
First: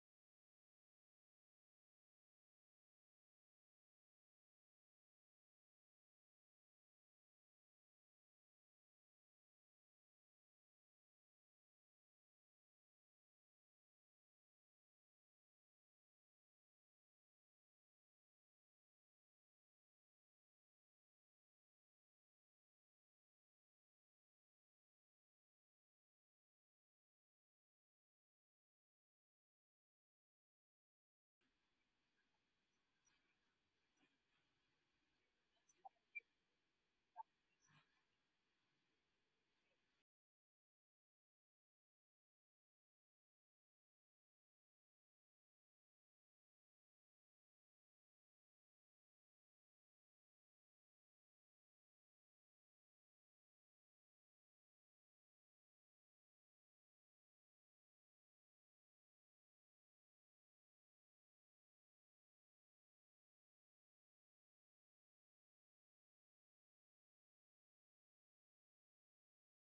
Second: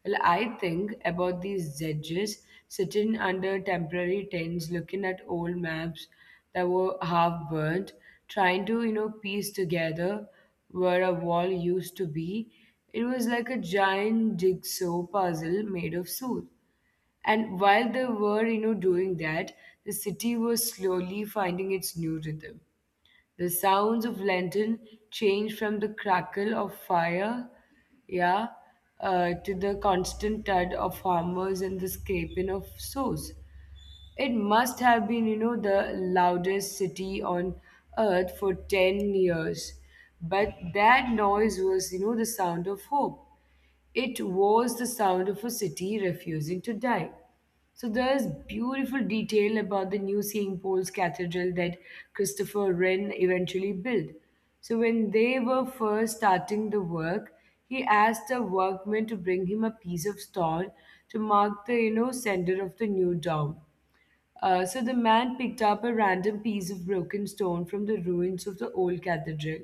Speaker 1: Well, I think about these judges sitting under temporary tents looking at old maps that were half burnt, trying to, you know, piece together where a wall used to be. It was like a giant jigsaw puzzle made of soot. And while they were, you know, doing that, the city was slowly finding its new rhythm. The sounds of lantern change from the crackle of fire, yeah, to the constant thud of hammers and the scraping of swords. It must have been, you know, the loudest city on earth for 10 years. But that noise was, you know, the sound of hope. It was the sound of a city refusing to die. So there's beautiful detail about the new St. Paul's Cathedral that Christopher Wren eventually built. So when they were first starting the work, he asked a workman to bring him a piece of stone to mark the, you know, center of the new dome. So the man picked up a random piece of broken stone from the ruins of the old cathedral.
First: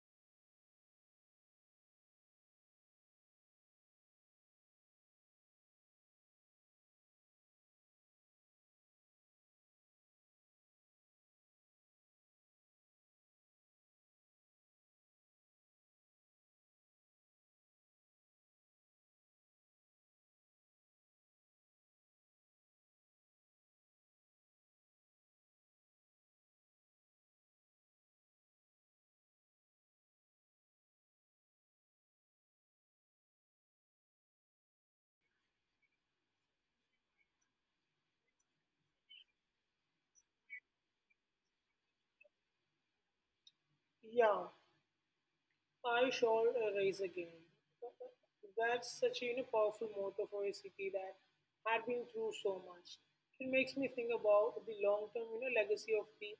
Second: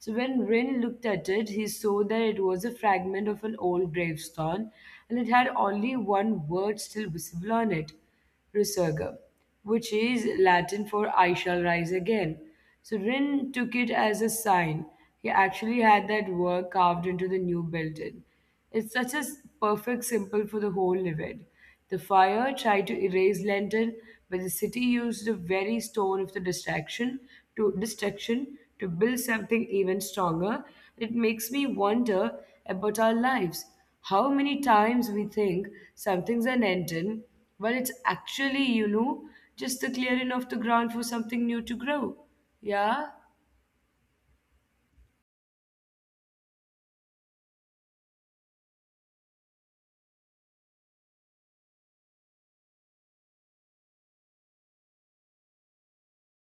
Speaker 1: So when Rin looked at it, he saw that it was a fragment of an old gravestone, and it had only one word still visible on it, resurga, which is Latin for I shall rise again. So Rin took it as a sign. He actually had that word carved into the new building. It's such a perfect symbol for the whole event. The fire tried to erase London, but the city used the very stone of the distraction to destruction to build something even stronger. It makes me wonder about our lives. How many times we think something's an ending, but it's actually, you know, just the clearing of the ground for something new to grow. Yeah.
Speaker 2: yeah. I shall rise again. That's such a powerful motto for a city that had been through so much. It makes me think about the long-term legacy of the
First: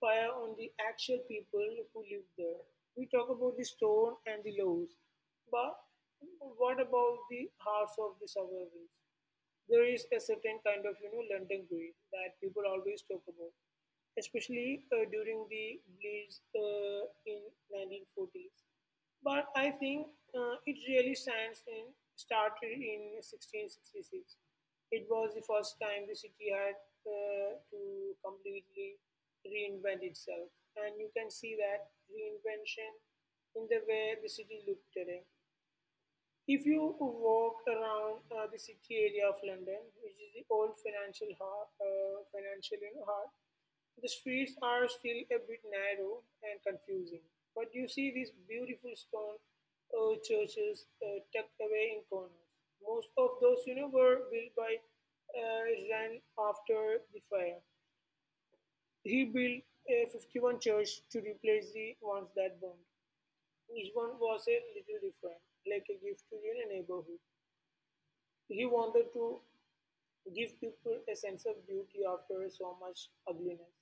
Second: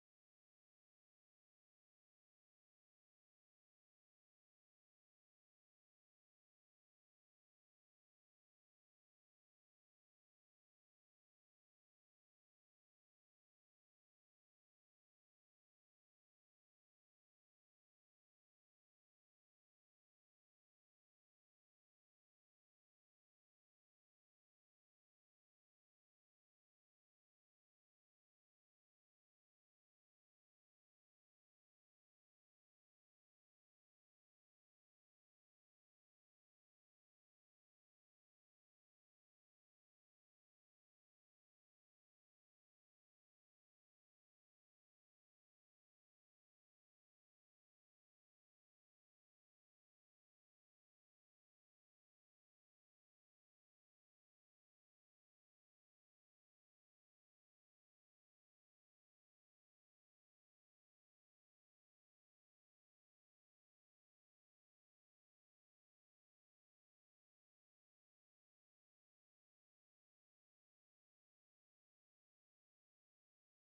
Speaker 2: fire on the actual people who live there. We talk about the stone and the laws, but what about the hearts of the survivors? There is a certain kind of London greed that people always talk about, especially during the Blitz in 1940s. But I think it really stands in started in 1666. It was the first time the city had to completely reinvent itself, and you can see that reinvention in the way the city looked today. If you walk around the city area of London, which is the old financial you know, heart, the streets are still a bit narrow and confusing. But you see these beautiful stone churches tucked away in corners. Most of those, were built by uh, Ran after the fire. He built a 51 church to replace the ones that burned. Each one was a little different, like a gift to your neighborhood. He wanted to give people a sense of beauty after so much ugliness.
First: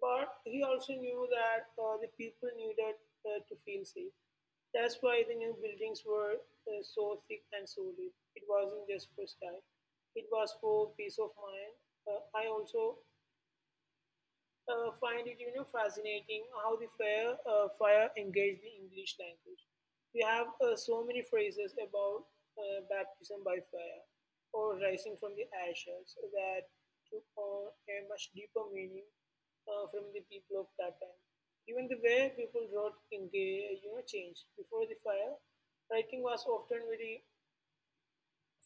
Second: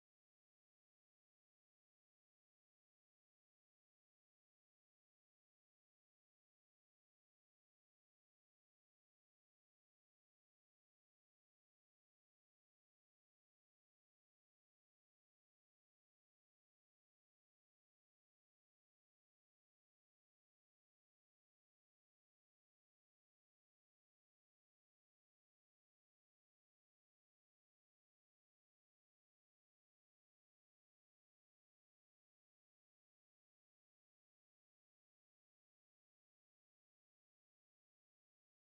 Speaker 2: But he also knew that the people needed to feel safe. That's why the new buildings were so thick and solid. It wasn't just for style, it was for peace of mind. I also find it fascinating how the fire engaged the English language. We have so many phrases about baptism by fire or rising from the ashes that took on a much deeper meaning from the people of that time. Even the way people wrote in the changed. Before the fire, writing was often very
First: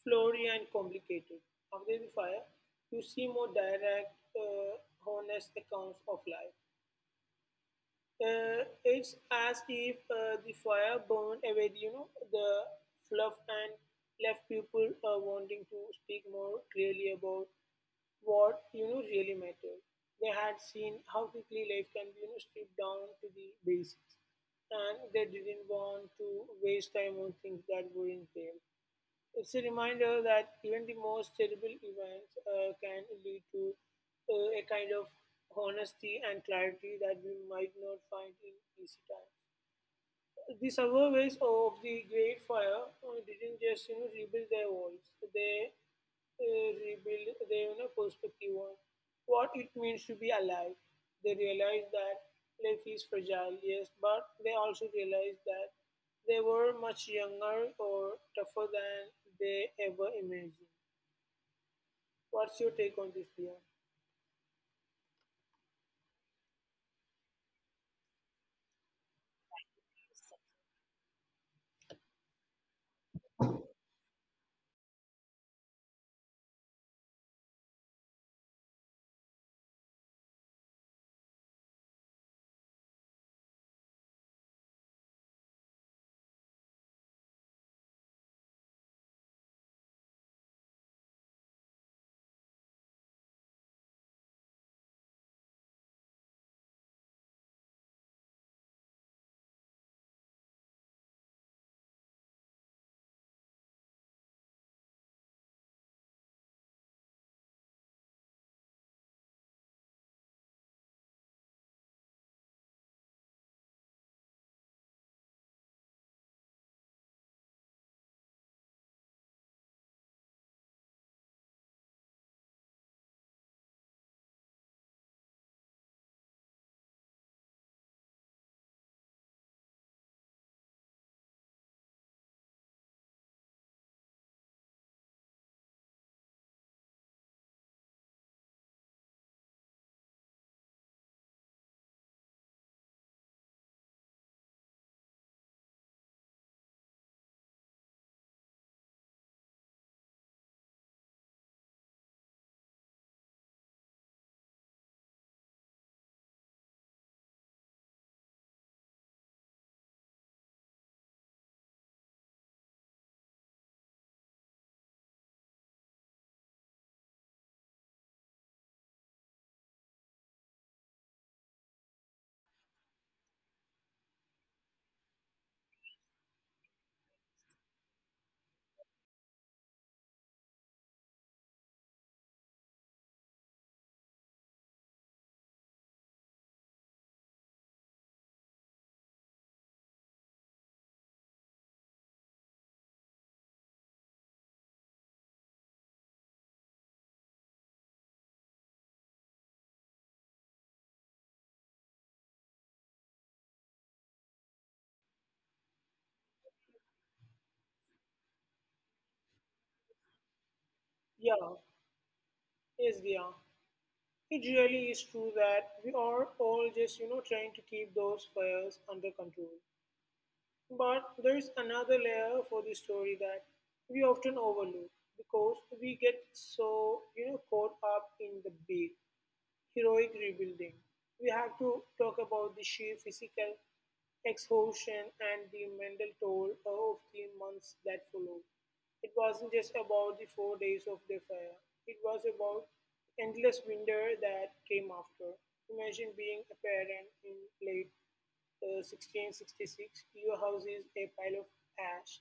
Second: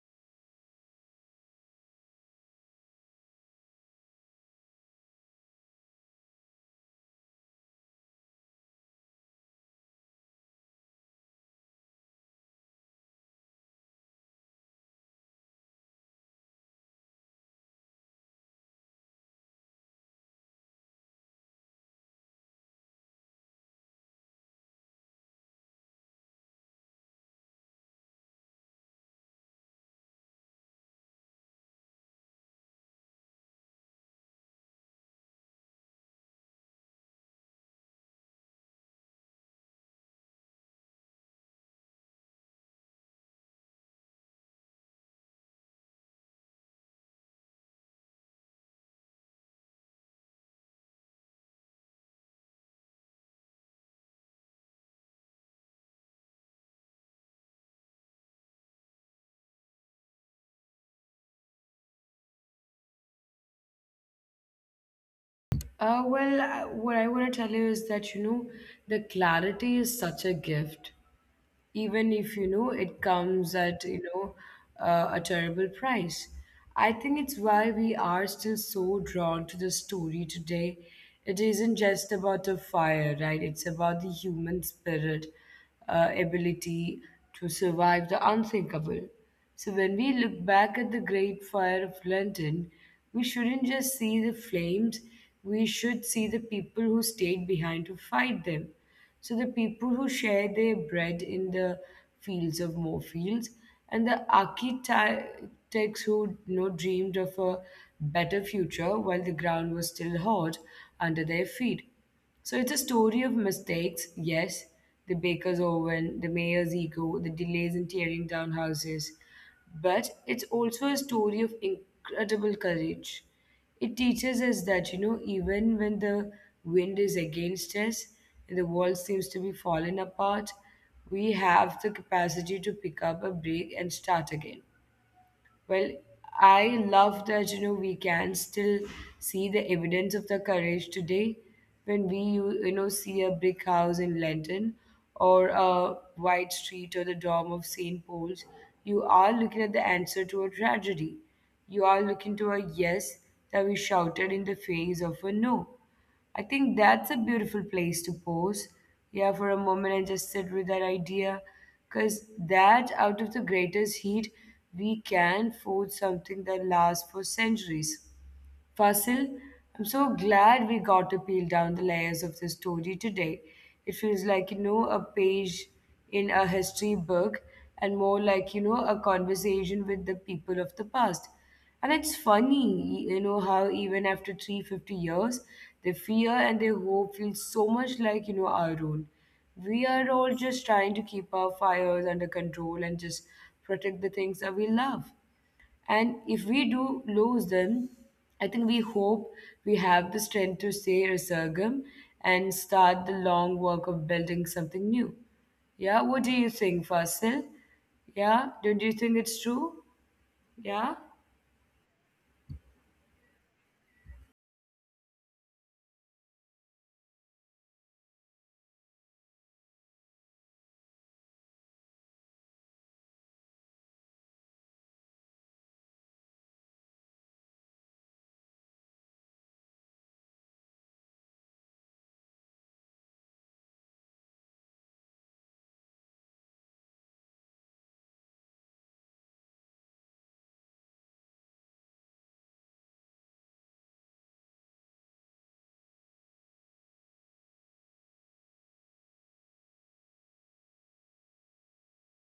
Speaker 2: flowery and complicated. After the fire, you see more direct, honest accounts of life. It's as if the fire burned away, the fluff and left people wanting to speak more clearly about what really mattered. They had seen how quickly life can be stripped down to the basics, and they didn't want to waste time on things that weren't there. It's a reminder that even the most terrible events can lead to a kind of honesty and clarity that we might not find in easy time. The survivors of the Great Fire didn't just rebuild their walls; they rebuild their perspective on what it means to be alive. They realized that life is fragile, yes, but they also realized that they were much younger or tougher than they ever imagined. What's your take on this, Dia?
Speaker 1: Well, what I want to tell you is that, you know, the clarity is such a gift. Even if it comes at a terrible price. I think it's why we are still so drawn to the story today. It isn't just about a fire, right? It's about the human spirit, ability to survive the unthinkable. So when we look back at the Great Fire of London, we shouldn't just see the flames, we should see the people who stayed behind to fight them. So the people who share their bread in the fields of More Fields, and the architects who, dreamed of a better future while the ground was still hot under their feet. So it's a story of mistakes, yes, the baker's oven, the mayor's ego, the delays in tearing down houses, but it's also a story of incredible courage. It teaches us that, even when the wind is against us and the world seems to be falling apart, we have the capacity to pick up a break and start again. Well, I love that we can still see the evidence of the courage today, when we see a brick house in London or a wide street or the dome of St. Paul's. You are looking at the answer to a tragedy. You are looking to a yes that we shouted in the face of a no. I think that's a beautiful place to pause. Yeah, for a moment, and just sit with that idea. Because that, out of the greatest heat, we can forge something that lasts for centuries. Fasil, I'm so glad we got to peel down the layers of this story today. It feels like, a page in a history book, and more like, a conversation with the people of the past. And it's funny, how even after 350 years, their fear and their hope feel so much like, our own. We are all just trying to keep our fires under control, and just protect the things that we love. And if we do lose them, I think we hope we have the strength to say resurgam and start the long work of building something new. Yeah, what do you think, Fasil? Yeah, don't you think it's true? Yeah.
Speaker 2: Yeah, yes, Dia. It really is true that we are all just, trying to keep those fires under control. But there is another layer for the story that we often overlook because we get so caught up in the big heroic rebuilding, we have to talk about the sheer physical exhaustion and the mental toll of the months that followed. It wasn't just about the 4 days of the fire, it was about endless winter that came after. Imagine being a parent in late 1666, your house is a pile of ash,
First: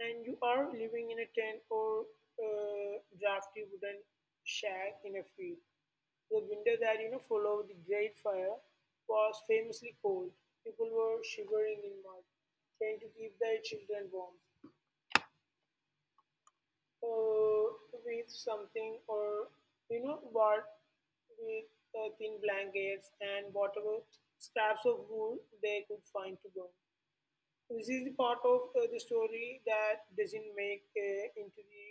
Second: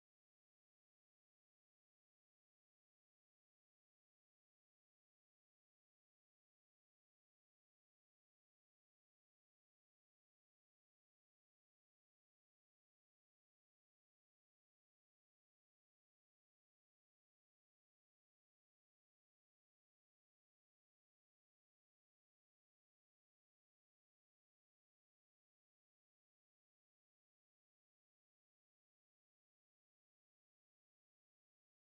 Speaker 2: and you are living in a tent or drafty wooden shack in a field. The winter that followed the Great Fire was famously cold. People were shivering in mud, trying to keep their children warm uh, with something or you know what with thin blankets and whatever scraps of wood they could find to burn. This is the part of the story that doesn't make into the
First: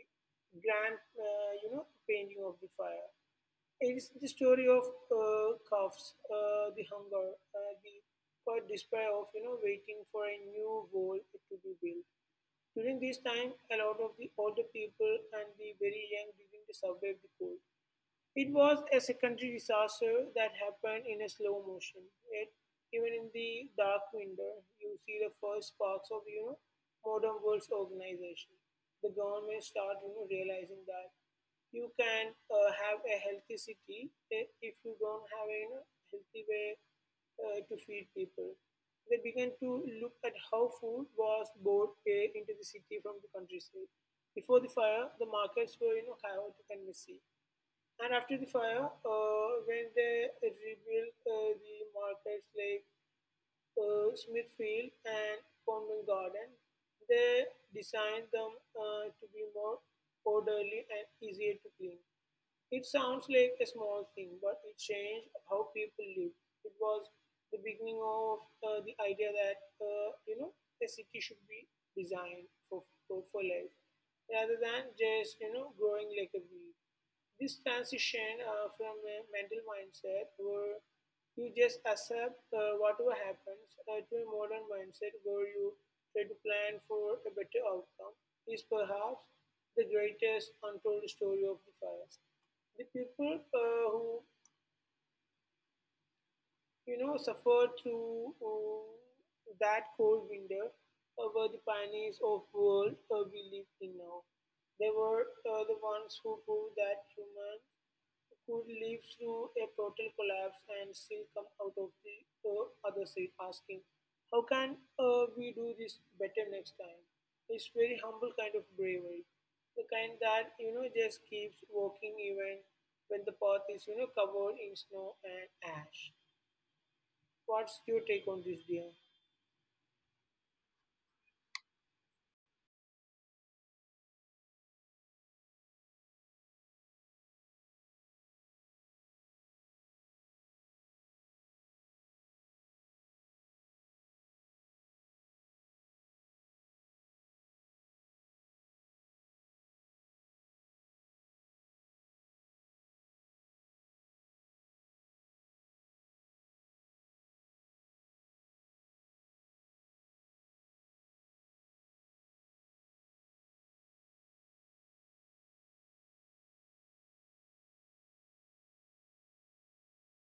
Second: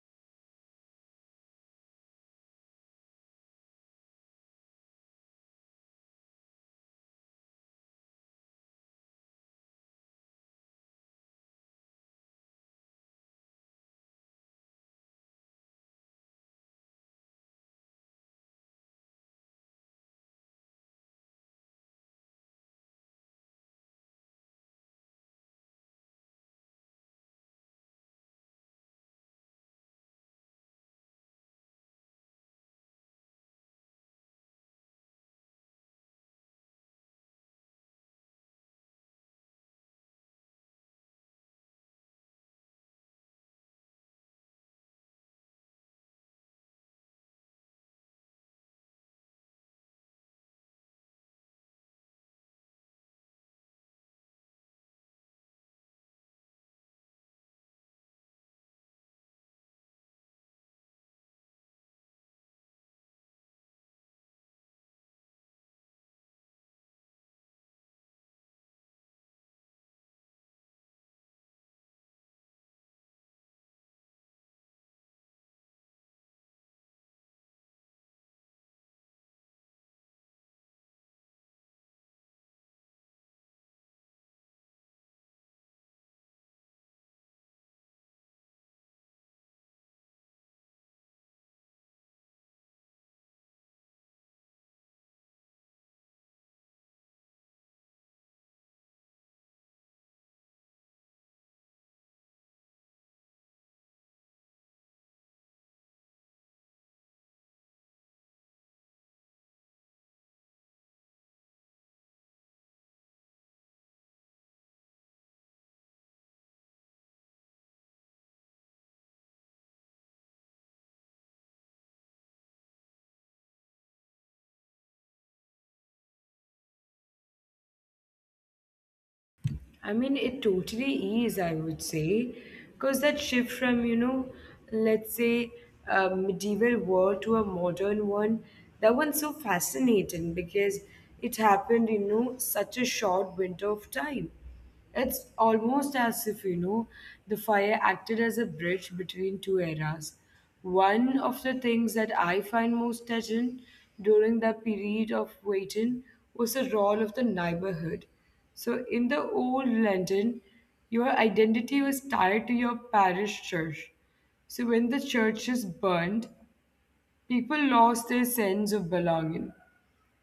Speaker 2: grand painting of the fire. It's the story of calves, the hunger, the quiet despair of waiting for a new wall to be built. During this time, a lot of the older people and the very young did the survive the cold. It was a secondary disaster that happened in a slow motion. Yet, even in the dark window, you see the first sparks of modern world's organization. The government start realizing that you can have a healthy city if you don't have a healthy way to feed people. They began to look at how food was bought into the city from the countryside. Before the fire, the markets were chaotic and messy. And after the fire, when they rebuilt the markets like Smithfield and Covent Garden, they designed them to be more orderly and easier to clean. It sounds like a small thing, but it changed how people live. It was the beginning of the idea that a city should be designed for life, rather than just growing like a weed. This transition from a mental mindset where you just accept whatever happens to a modern mindset where you try to plan for a better outcome is perhaps the greatest untold story of the fire. The people who suffered through that cold winter were the pioneers of world we live in now. They were the ones who proved that human could live through a total collapse and still come out of the other side asking, "How can we do this better next time?" It's very humble kind of bravery. The kind that, just keeps walking even when the path is, covered in snow and ash. What's your take on this, dear?
Speaker 1: I mean, it totally is, I would say, because that shift from, let's say a medieval world to a modern one, that one's so fascinating because it happened in, such a short window of time. It's almost as if, the fire acted as a bridge between two eras. One of the things that I find most touching during that period of waiting was the role of the neighborhood. So, in the old London, your identity was tied to your parish church. So, when the churches burned, people lost their sense of belonging.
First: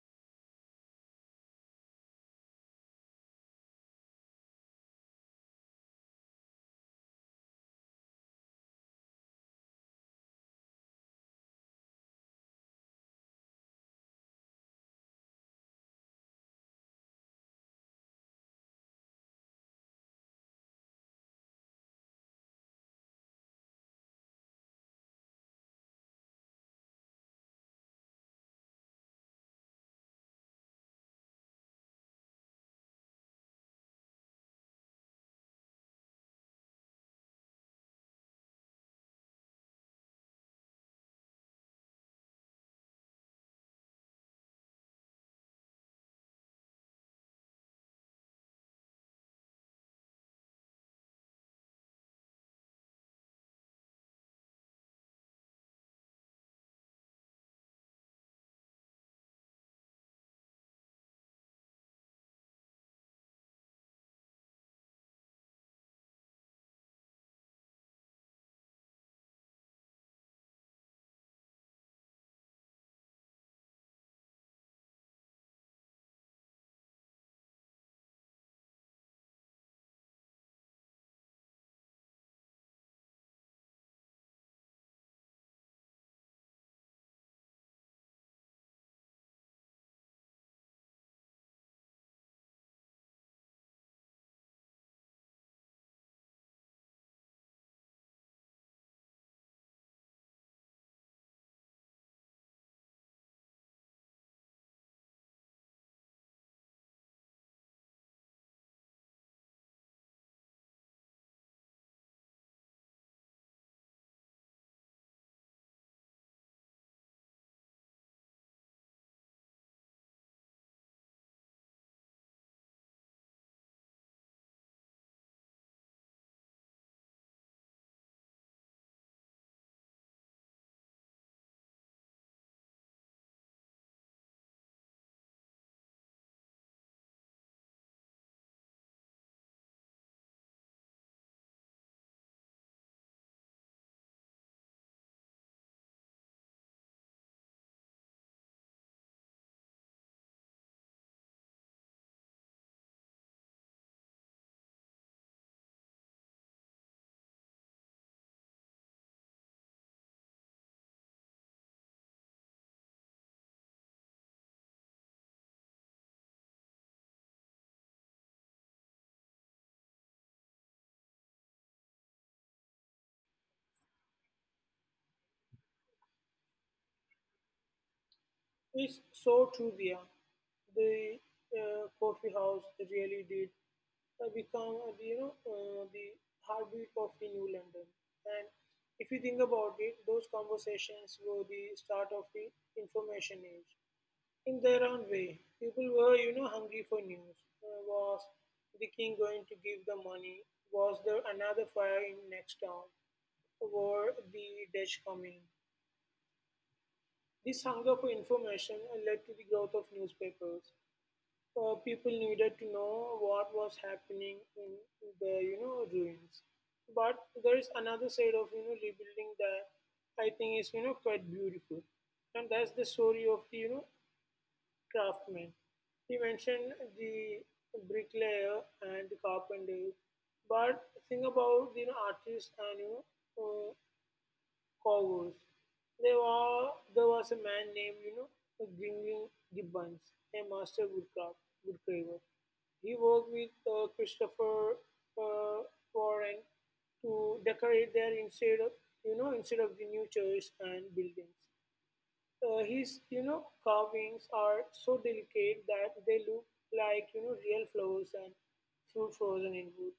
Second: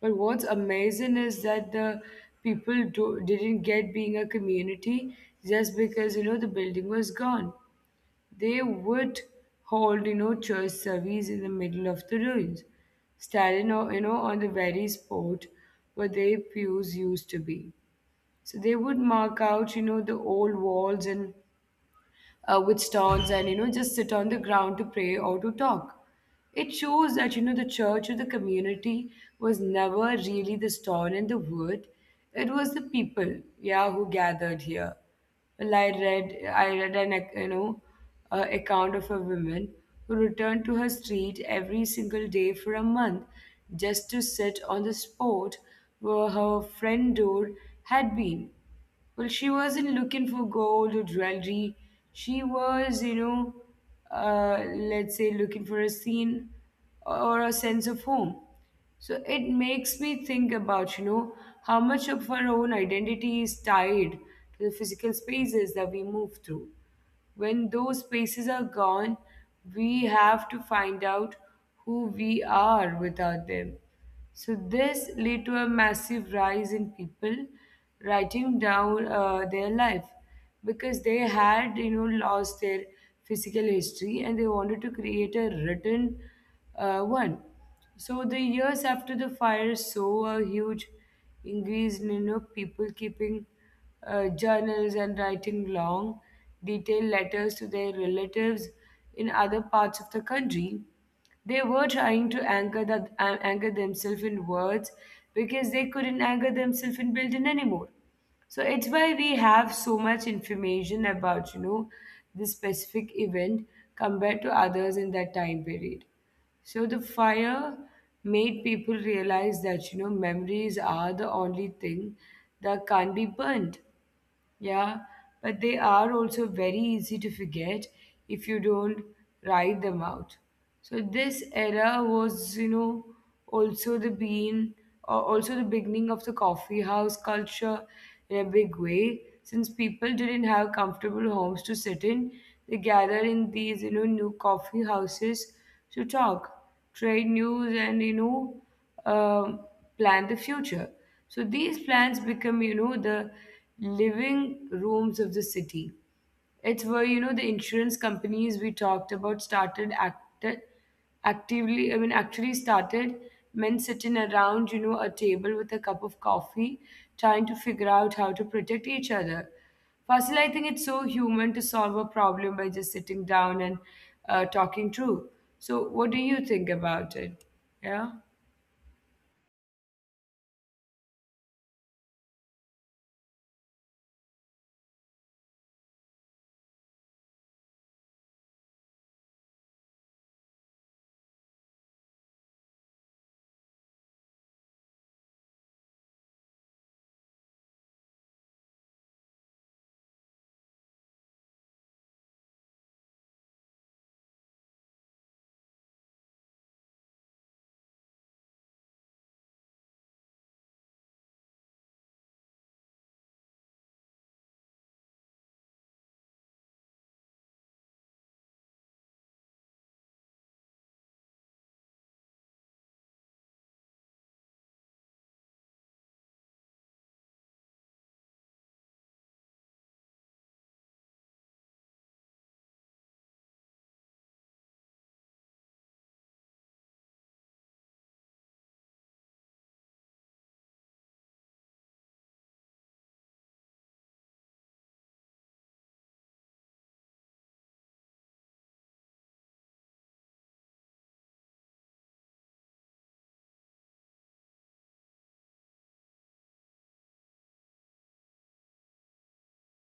Speaker 1: But what's amazing is that the didn't get being a community just because the building was gone. They would hold church service in the middle of the ruins, standing on the very spot where their pews used to be. So they would mark out, the old walls, and with stones, and just sit on the ground to pray or to talk. It shows that the church or the community was never really the stone and the wood. It was the people, yeah, who gathered here. Well, I read an account of a woman who returned to her street every single day for a month, just to sit on the spot where her friend door had been. Well, she wasn't looking for gold or jewelry. She was, let's say looking for a scene or a sense of home. So it makes me think about, how much of our own identity is tied to the physical spaces that we move through. When those spaces are gone, we have to find out who we are without them. So this led to a massive rise in people writing down their life, because they had lost their physical history, and they wanted to create a written one. So the years after the fire saw a huge increase in people keeping journals and writing long, detailed letters to their relatives in other parts of the country. They were trying to anchor themselves in words, because they couldn't anchor themselves in building anymore. So it's why we have so much information about, this specific event compared to others in that time period. So the fire made people realize that, memories are the only thing that can't be burnt. Yeah, but they are also very easy to forget if you don't write them out. So this era was, also the bean, or also the beginning of the coffee house culture in a big way. Since people didn't have comfortable homes to sit in, they gathered in these, new coffee houses to talk, trade news, and um, plan the future. So these plans become, the living rooms of the city. It's where, the insurance companies we talked about started acted actively, actually started, men sitting around, a table with a cup of coffee, trying to figure out how to protect each other. Firstly, I think it's so human to solve a problem by just sitting down and talking through. So, what do you think about it? Yeah.
Speaker 2: It's so true, Via. The coffee house really did become the heartbeat of the New London. And if you think about it, those conversations were the start of the information age. In their own way, people were, hungry for news. Was the king going to give the money? Was there another fire in next town? Were the Dutch coming? This hunger for information led to the growth of newspapers. People needed to know what was happening in the ruins. But there is another side of rebuilding that I think is quite beautiful, and that's the story of the craftsman. He mentioned the bricklayer and the carpenter, but think about the artist and uh, cowboys. There was a man named, Grinling Gibbons, a master woodcarver. He worked with Christopher uh, Warren to decorate their instead of the new church and buildings. His carvings are so delicate that they look like real flowers and fruit frozen in wood.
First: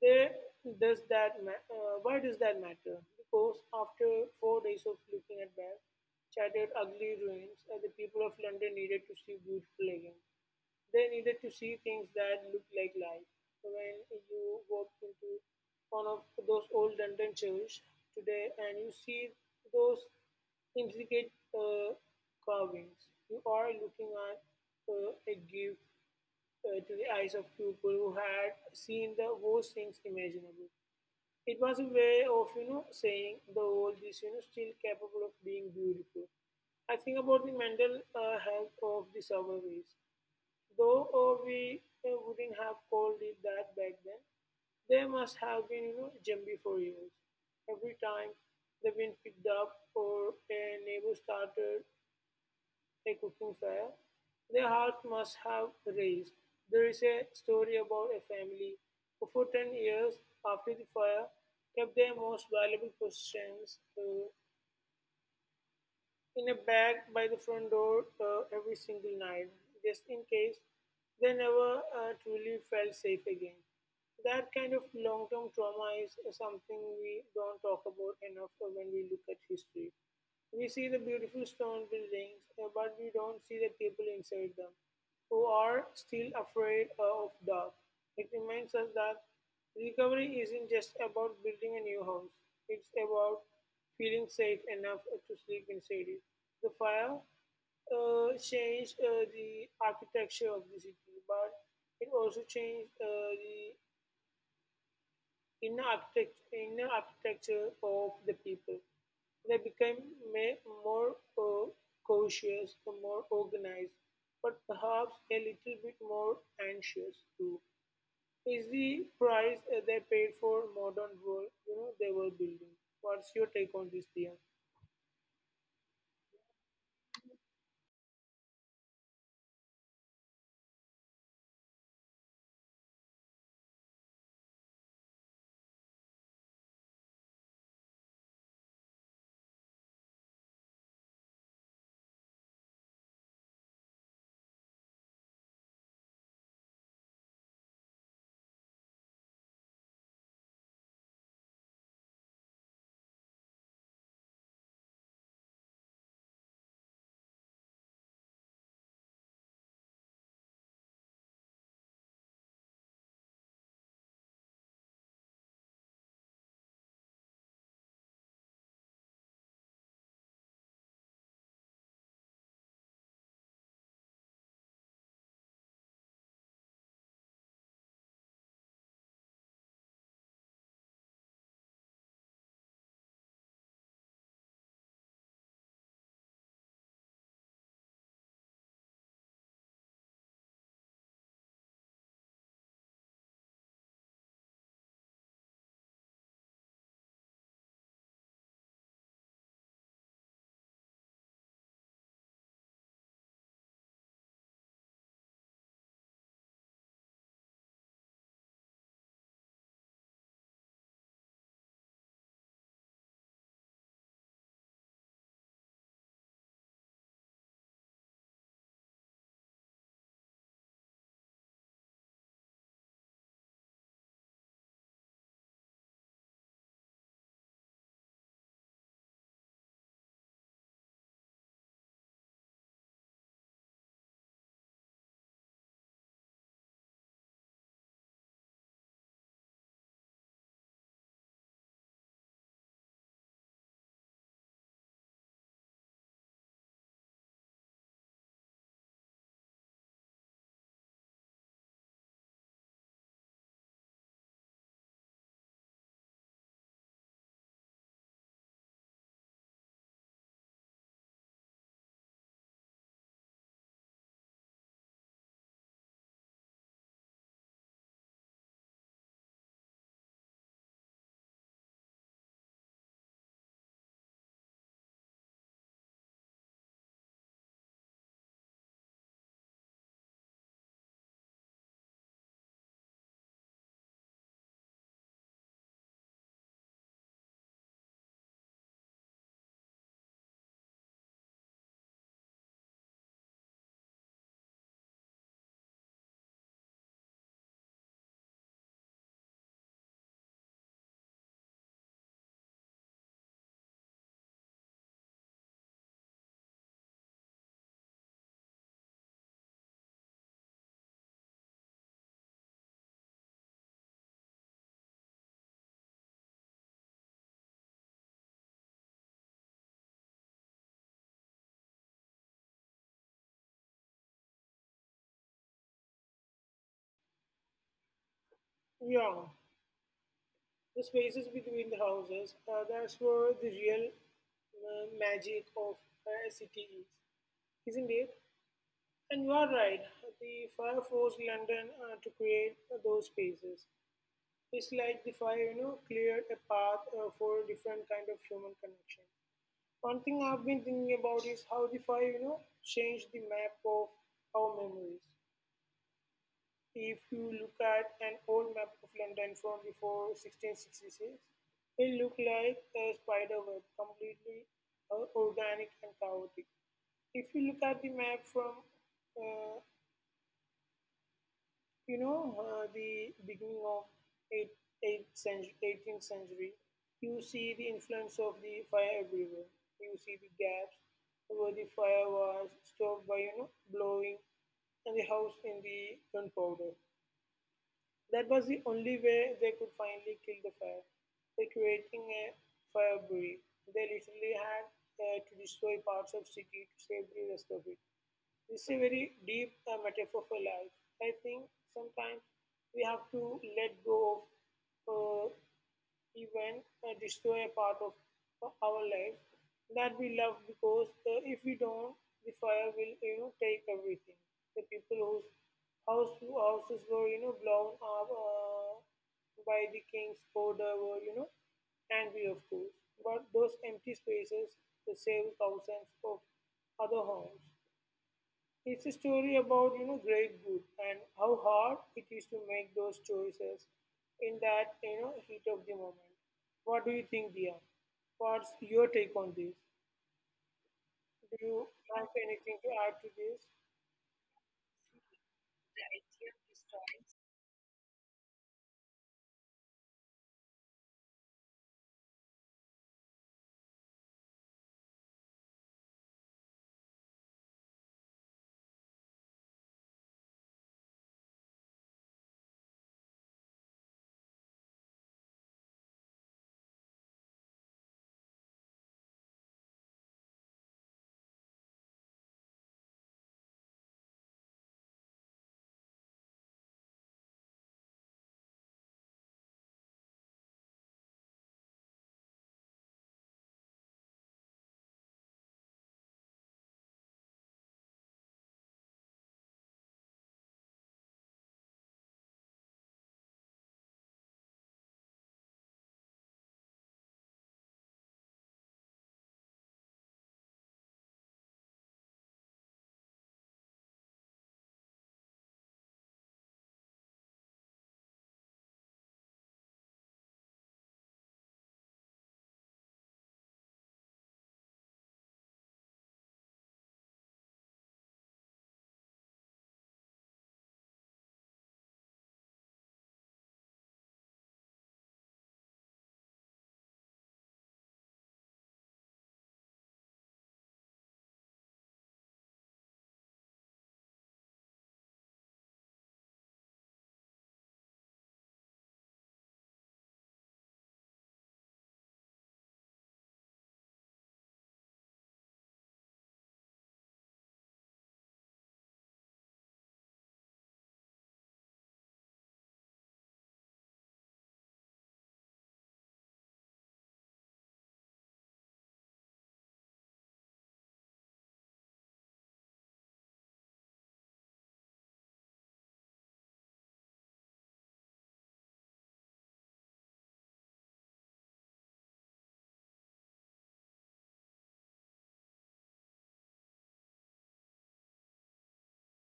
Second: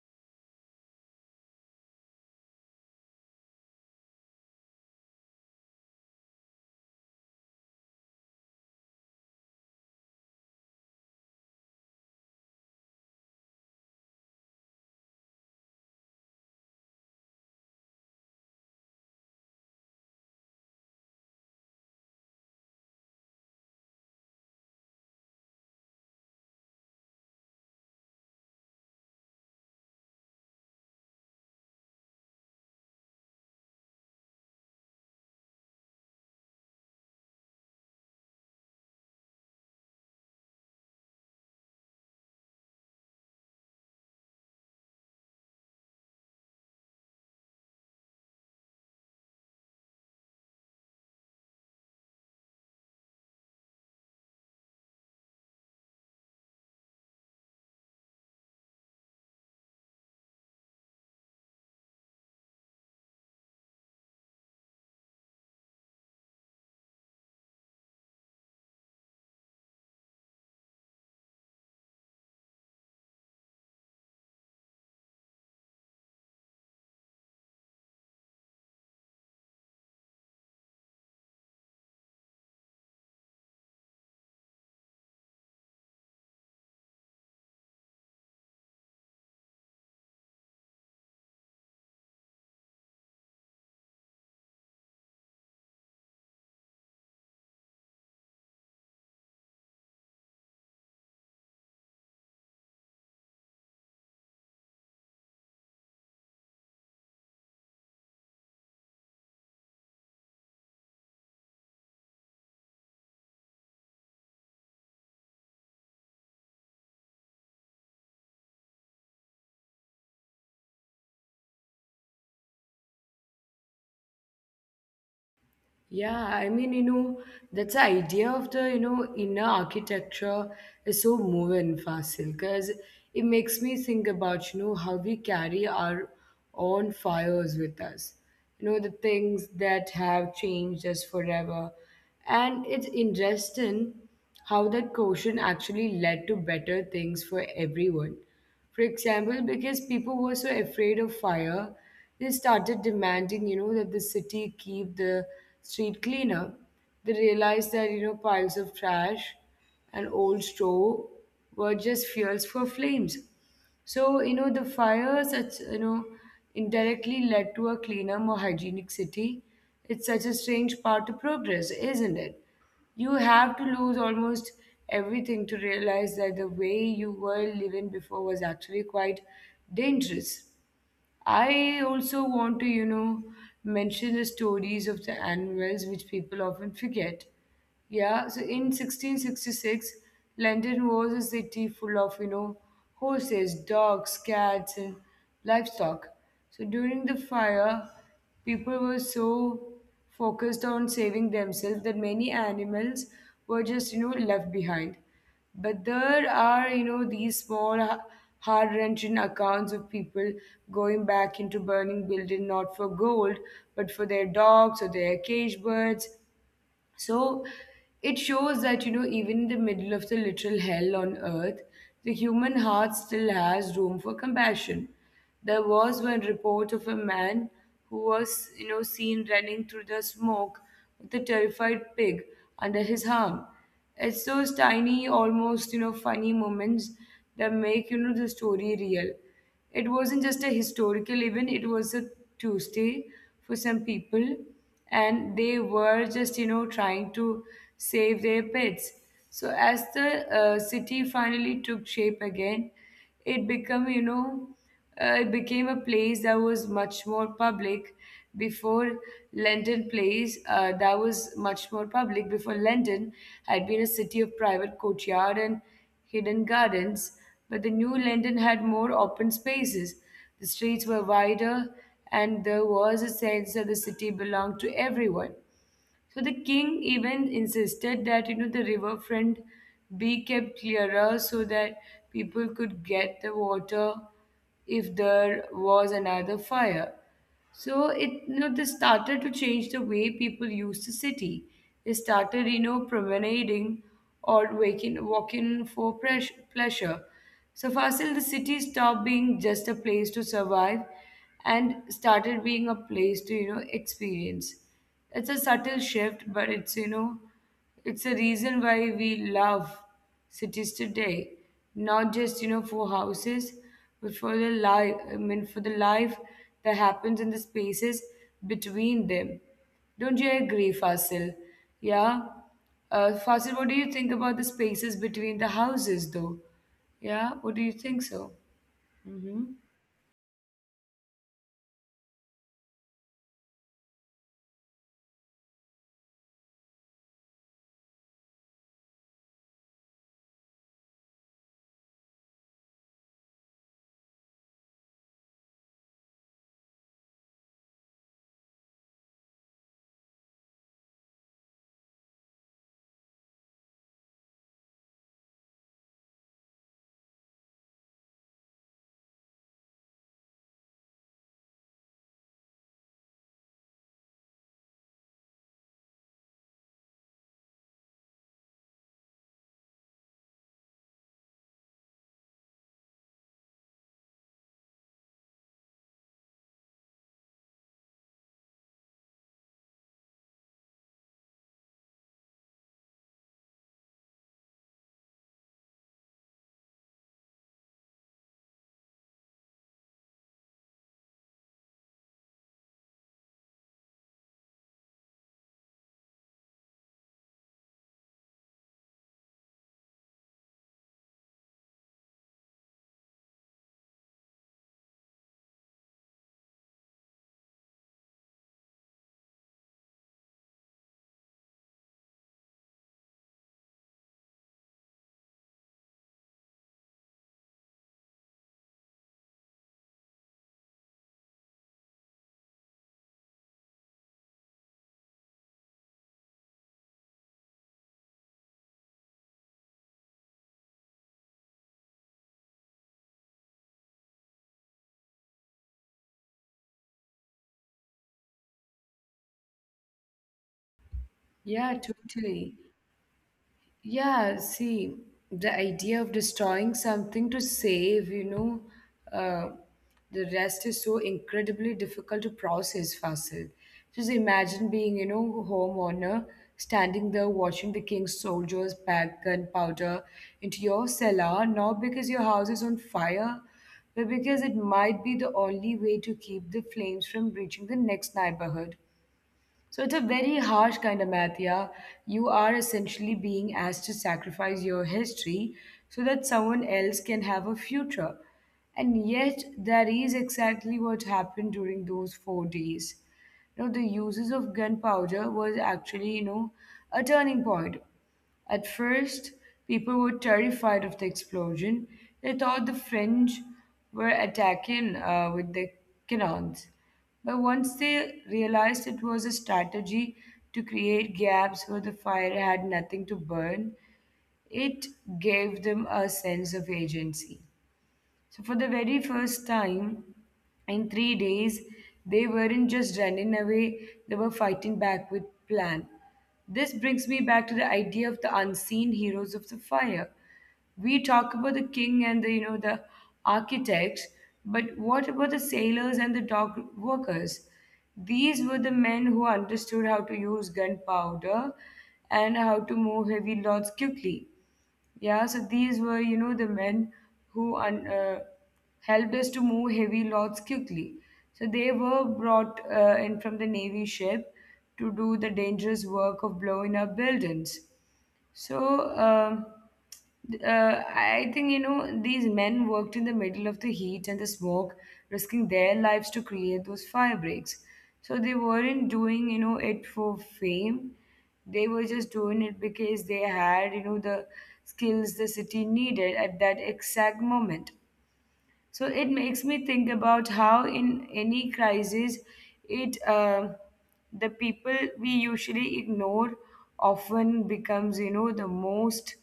Speaker 2: There why does that matter? Because after four days of looking at that shattered ugly ruins, the people of London needed to see beautiful again. They needed to see things that looked like life. So when you walk into one of those old London churches today and you see those intricate carvings, you are looking at a gift to the eyes of people who had seen the worst things imaginable. It was a way of, saying the world is, still capable of being beautiful. I think about the mental health of the survivors. Though we wouldn't have called it that back then. They must have been, jumpy for years. Every time they've been picked up or a neighbor started a cooking fire, their hearts must have raised. There is a story about a family who, for 10 years after the fire, kept their most valuable possessions, in a bag by the front door every single night, just in case. They never truly felt safe again. That kind of long term trauma is something we don't talk about enough when we look at history. We see the beautiful stone buildings, but we don't see the people inside them who are still afraid of dark. It reminds us that recovery isn't just about building a new house, it's about feeling safe enough to sleep inside it. The fire changed the architecture of the city, but it also changed the inner architecture of the people. They became may, more uh, cautious, more organized, but perhaps a little bit more anxious too. Is the price they paid for modern world they were building? What's your take on this, Dia?
Speaker 1: Yeah, I mean, that's the idea of the, inner architecture is so moving, Fasil, because it makes me think about, how we carry our own fires with us. You know, the things that have changed us forever. And it's interesting how that quotient actually led to better things for everyone. For example, because people were so afraid of fire, they started demanding, that the city keep the street cleaner. They realized that, piles of trash and old straw were just fuels for flames. So, the fires, indirectly led to a cleaner, more hygienic city. It's such a strange part of progress, isn't it? You have to lose almost everything to realize that the way you were living before was actually quite dangerous. I also want to, mention the stories of the animals which people often forget. Yeah, so in 1666, London was a city full of, horses, dogs, cats, and livestock. So during the fire, people were so focused on saving themselves that many animals were just, left behind. But there are, these small, heart-wrenching accounts of people going back into burning building, not for gold, but for their dogs or their cage birds. So it shows that, even in the middle of the literal hell on earth, the human heart still has room for compassion. There was one report of a man who was, seen running through the smoke with a terrified pig under his arm. It's those tiny, almost, funny moments that make, the story real. It wasn't just a historical event, it was a Tuesday for some people, and they were just, trying to save their pets. So, as the city finally took shape again, it became, it became a place that was much more public before London place that was much more public. Before, London had been a city of private courtyard and hidden gardens, but the new London had more open spaces. The streets were wider, and there was a sense that the city belonged to everyone. So the king even insisted that the riverfront be kept clearer, so that people could get the water if there was another fire. So this started to change the way people use the city. They started, promenading, or walking for pleasure. So Fasil, the city stopped being just a place to survive and started being a place to, experience. It's a subtle shift, but it's a reason why we love cities today, not just for houses, but for the life. For the life that happens in the spaces between them. Don't you agree, Fasil? Yeah. Fasil, what do you think about the spaces between the houses, though? Yeah, what do you think so?
Speaker 2: Yeah,
Speaker 1: Mm-hmm.
Speaker 2: the spaces between the houses, that's where the real magic of a city is, isn't it? And you are right, the fire forced London to create those spaces. It's like the fire, cleared a path for a different kind of human connection. One thing I've been thinking about is how the fire, changed the map of our memories. If you look at an old map of London from before 1666, it looked like a spider web, completely organic and chaotic. If you look at the map from uh, the beginning of 8th, 8th century, 18th century, you see the influence of the fire everywhere. You see the gaps where the fire was stopped by, blowing and the house in the gunpowder. That was the only way they could finally kill the fire. By creating a fire break, they literally had to destroy parts of city to save the rest of it. It's a very deep metaphor for life. I think sometimes we have to let go of even destroy a part of our life that we love because if we don't, the fire will take everything. The people whose houses were blown up by the king's order were angry of course, but those empty spaces they save thousands of other homes. It's a story about great good and how hard it is to make those choices in that heat of the moment. What do you think, Dia? What's your take on this? Do you
Speaker 1: Yeah,
Speaker 2: have
Speaker 1: totally.
Speaker 2: anything to add to this?
Speaker 1: Yeah, see, the idea of destroying something to save, uh, the rest is so incredibly difficult to process, Fasil. Just imagine being, homeowner, standing there watching the king's soldiers pack gunpowder into your cellar, not because your house is on fire, but because it might be the only way to keep the flames from reaching the next neighborhood. So it's a very harsh kind of math, yeah. You are essentially being asked to sacrifice your history, so that someone else can have a future. And yet, that is exactly what happened during those 4 days. You know, the uses of gunpowder was actually, a turning point. At first, people were terrified of the explosion. They thought the French were attacking with the cannons. But once they realized it was a strategy to create gaps where the fire had nothing to burn, it gave them a sense of agency. So for the very first time in 3 days, they weren't just running away, they were fighting back with plan. This brings me back to the idea of the unseen heroes of the fire. We talk about the king and the you know the architects, but what about the sailors and the dock workers? These were the men who understood how to use gunpowder and how to move heavy loads quickly. Yeah, so these were, the men who helped us to move heavy loads quickly. So they were brought in from the Navy ship to do the dangerous work of blowing up buildings. So, I think, these men worked in the middle of the heat and the smoke, risking their lives to create those fire breaks. So they weren't doing, it for fame. They were just doing it because they had, the skills the city needed at that exact moment. So it makes me think about how, in any crisis, it the people we usually ignore often becomes, the most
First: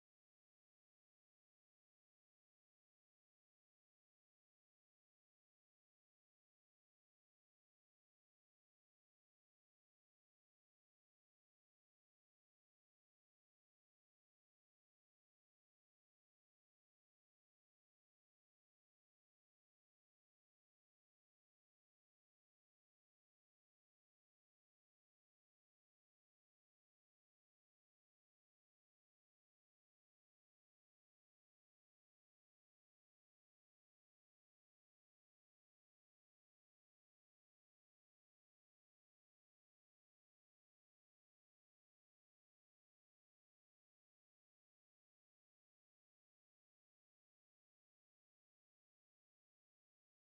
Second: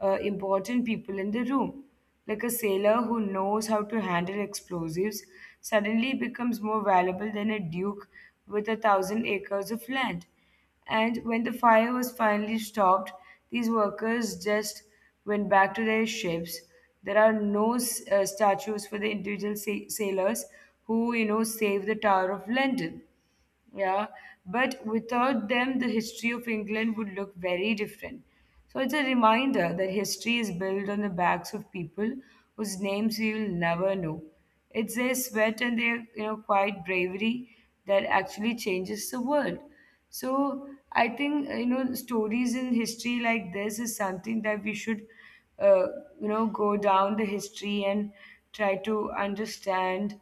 Speaker 1: important people in the room. Like a sailor who knows how to handle explosives suddenly becomes more valuable than a duke with a thousand acres of land. And when the fire was finally stopped, these workers just went back to their ships. There are no statues for the individual sailors who, saved the Tower of London. Yeah, but without them, the history of England would look very different. So it's a reminder that history is built on the backs of people whose names we will never know. It's their sweat and their, quiet bravery that actually changes the world. So I think, stories in history like this is something that we should, uh, go down the history and try to understand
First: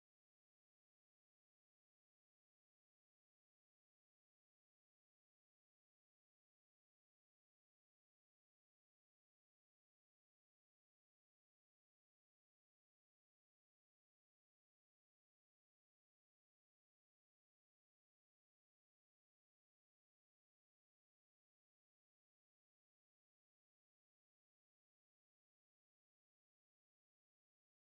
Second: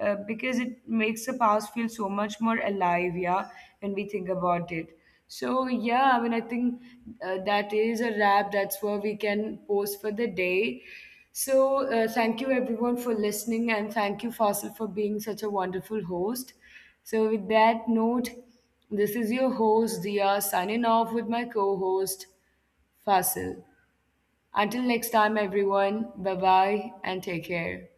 Speaker 1: because it makes the past feel so much more alive, yeah, when we think about it. So, yeah, I mean, I think that is a wrap. That's where we can post for the day. So, thank you everyone for listening, and thank you, Fasil, for being such a wonderful host. So, with that note, this is your host, Dia, signing off with my co host, Fasil. Until next time, everyone, bye bye and take care.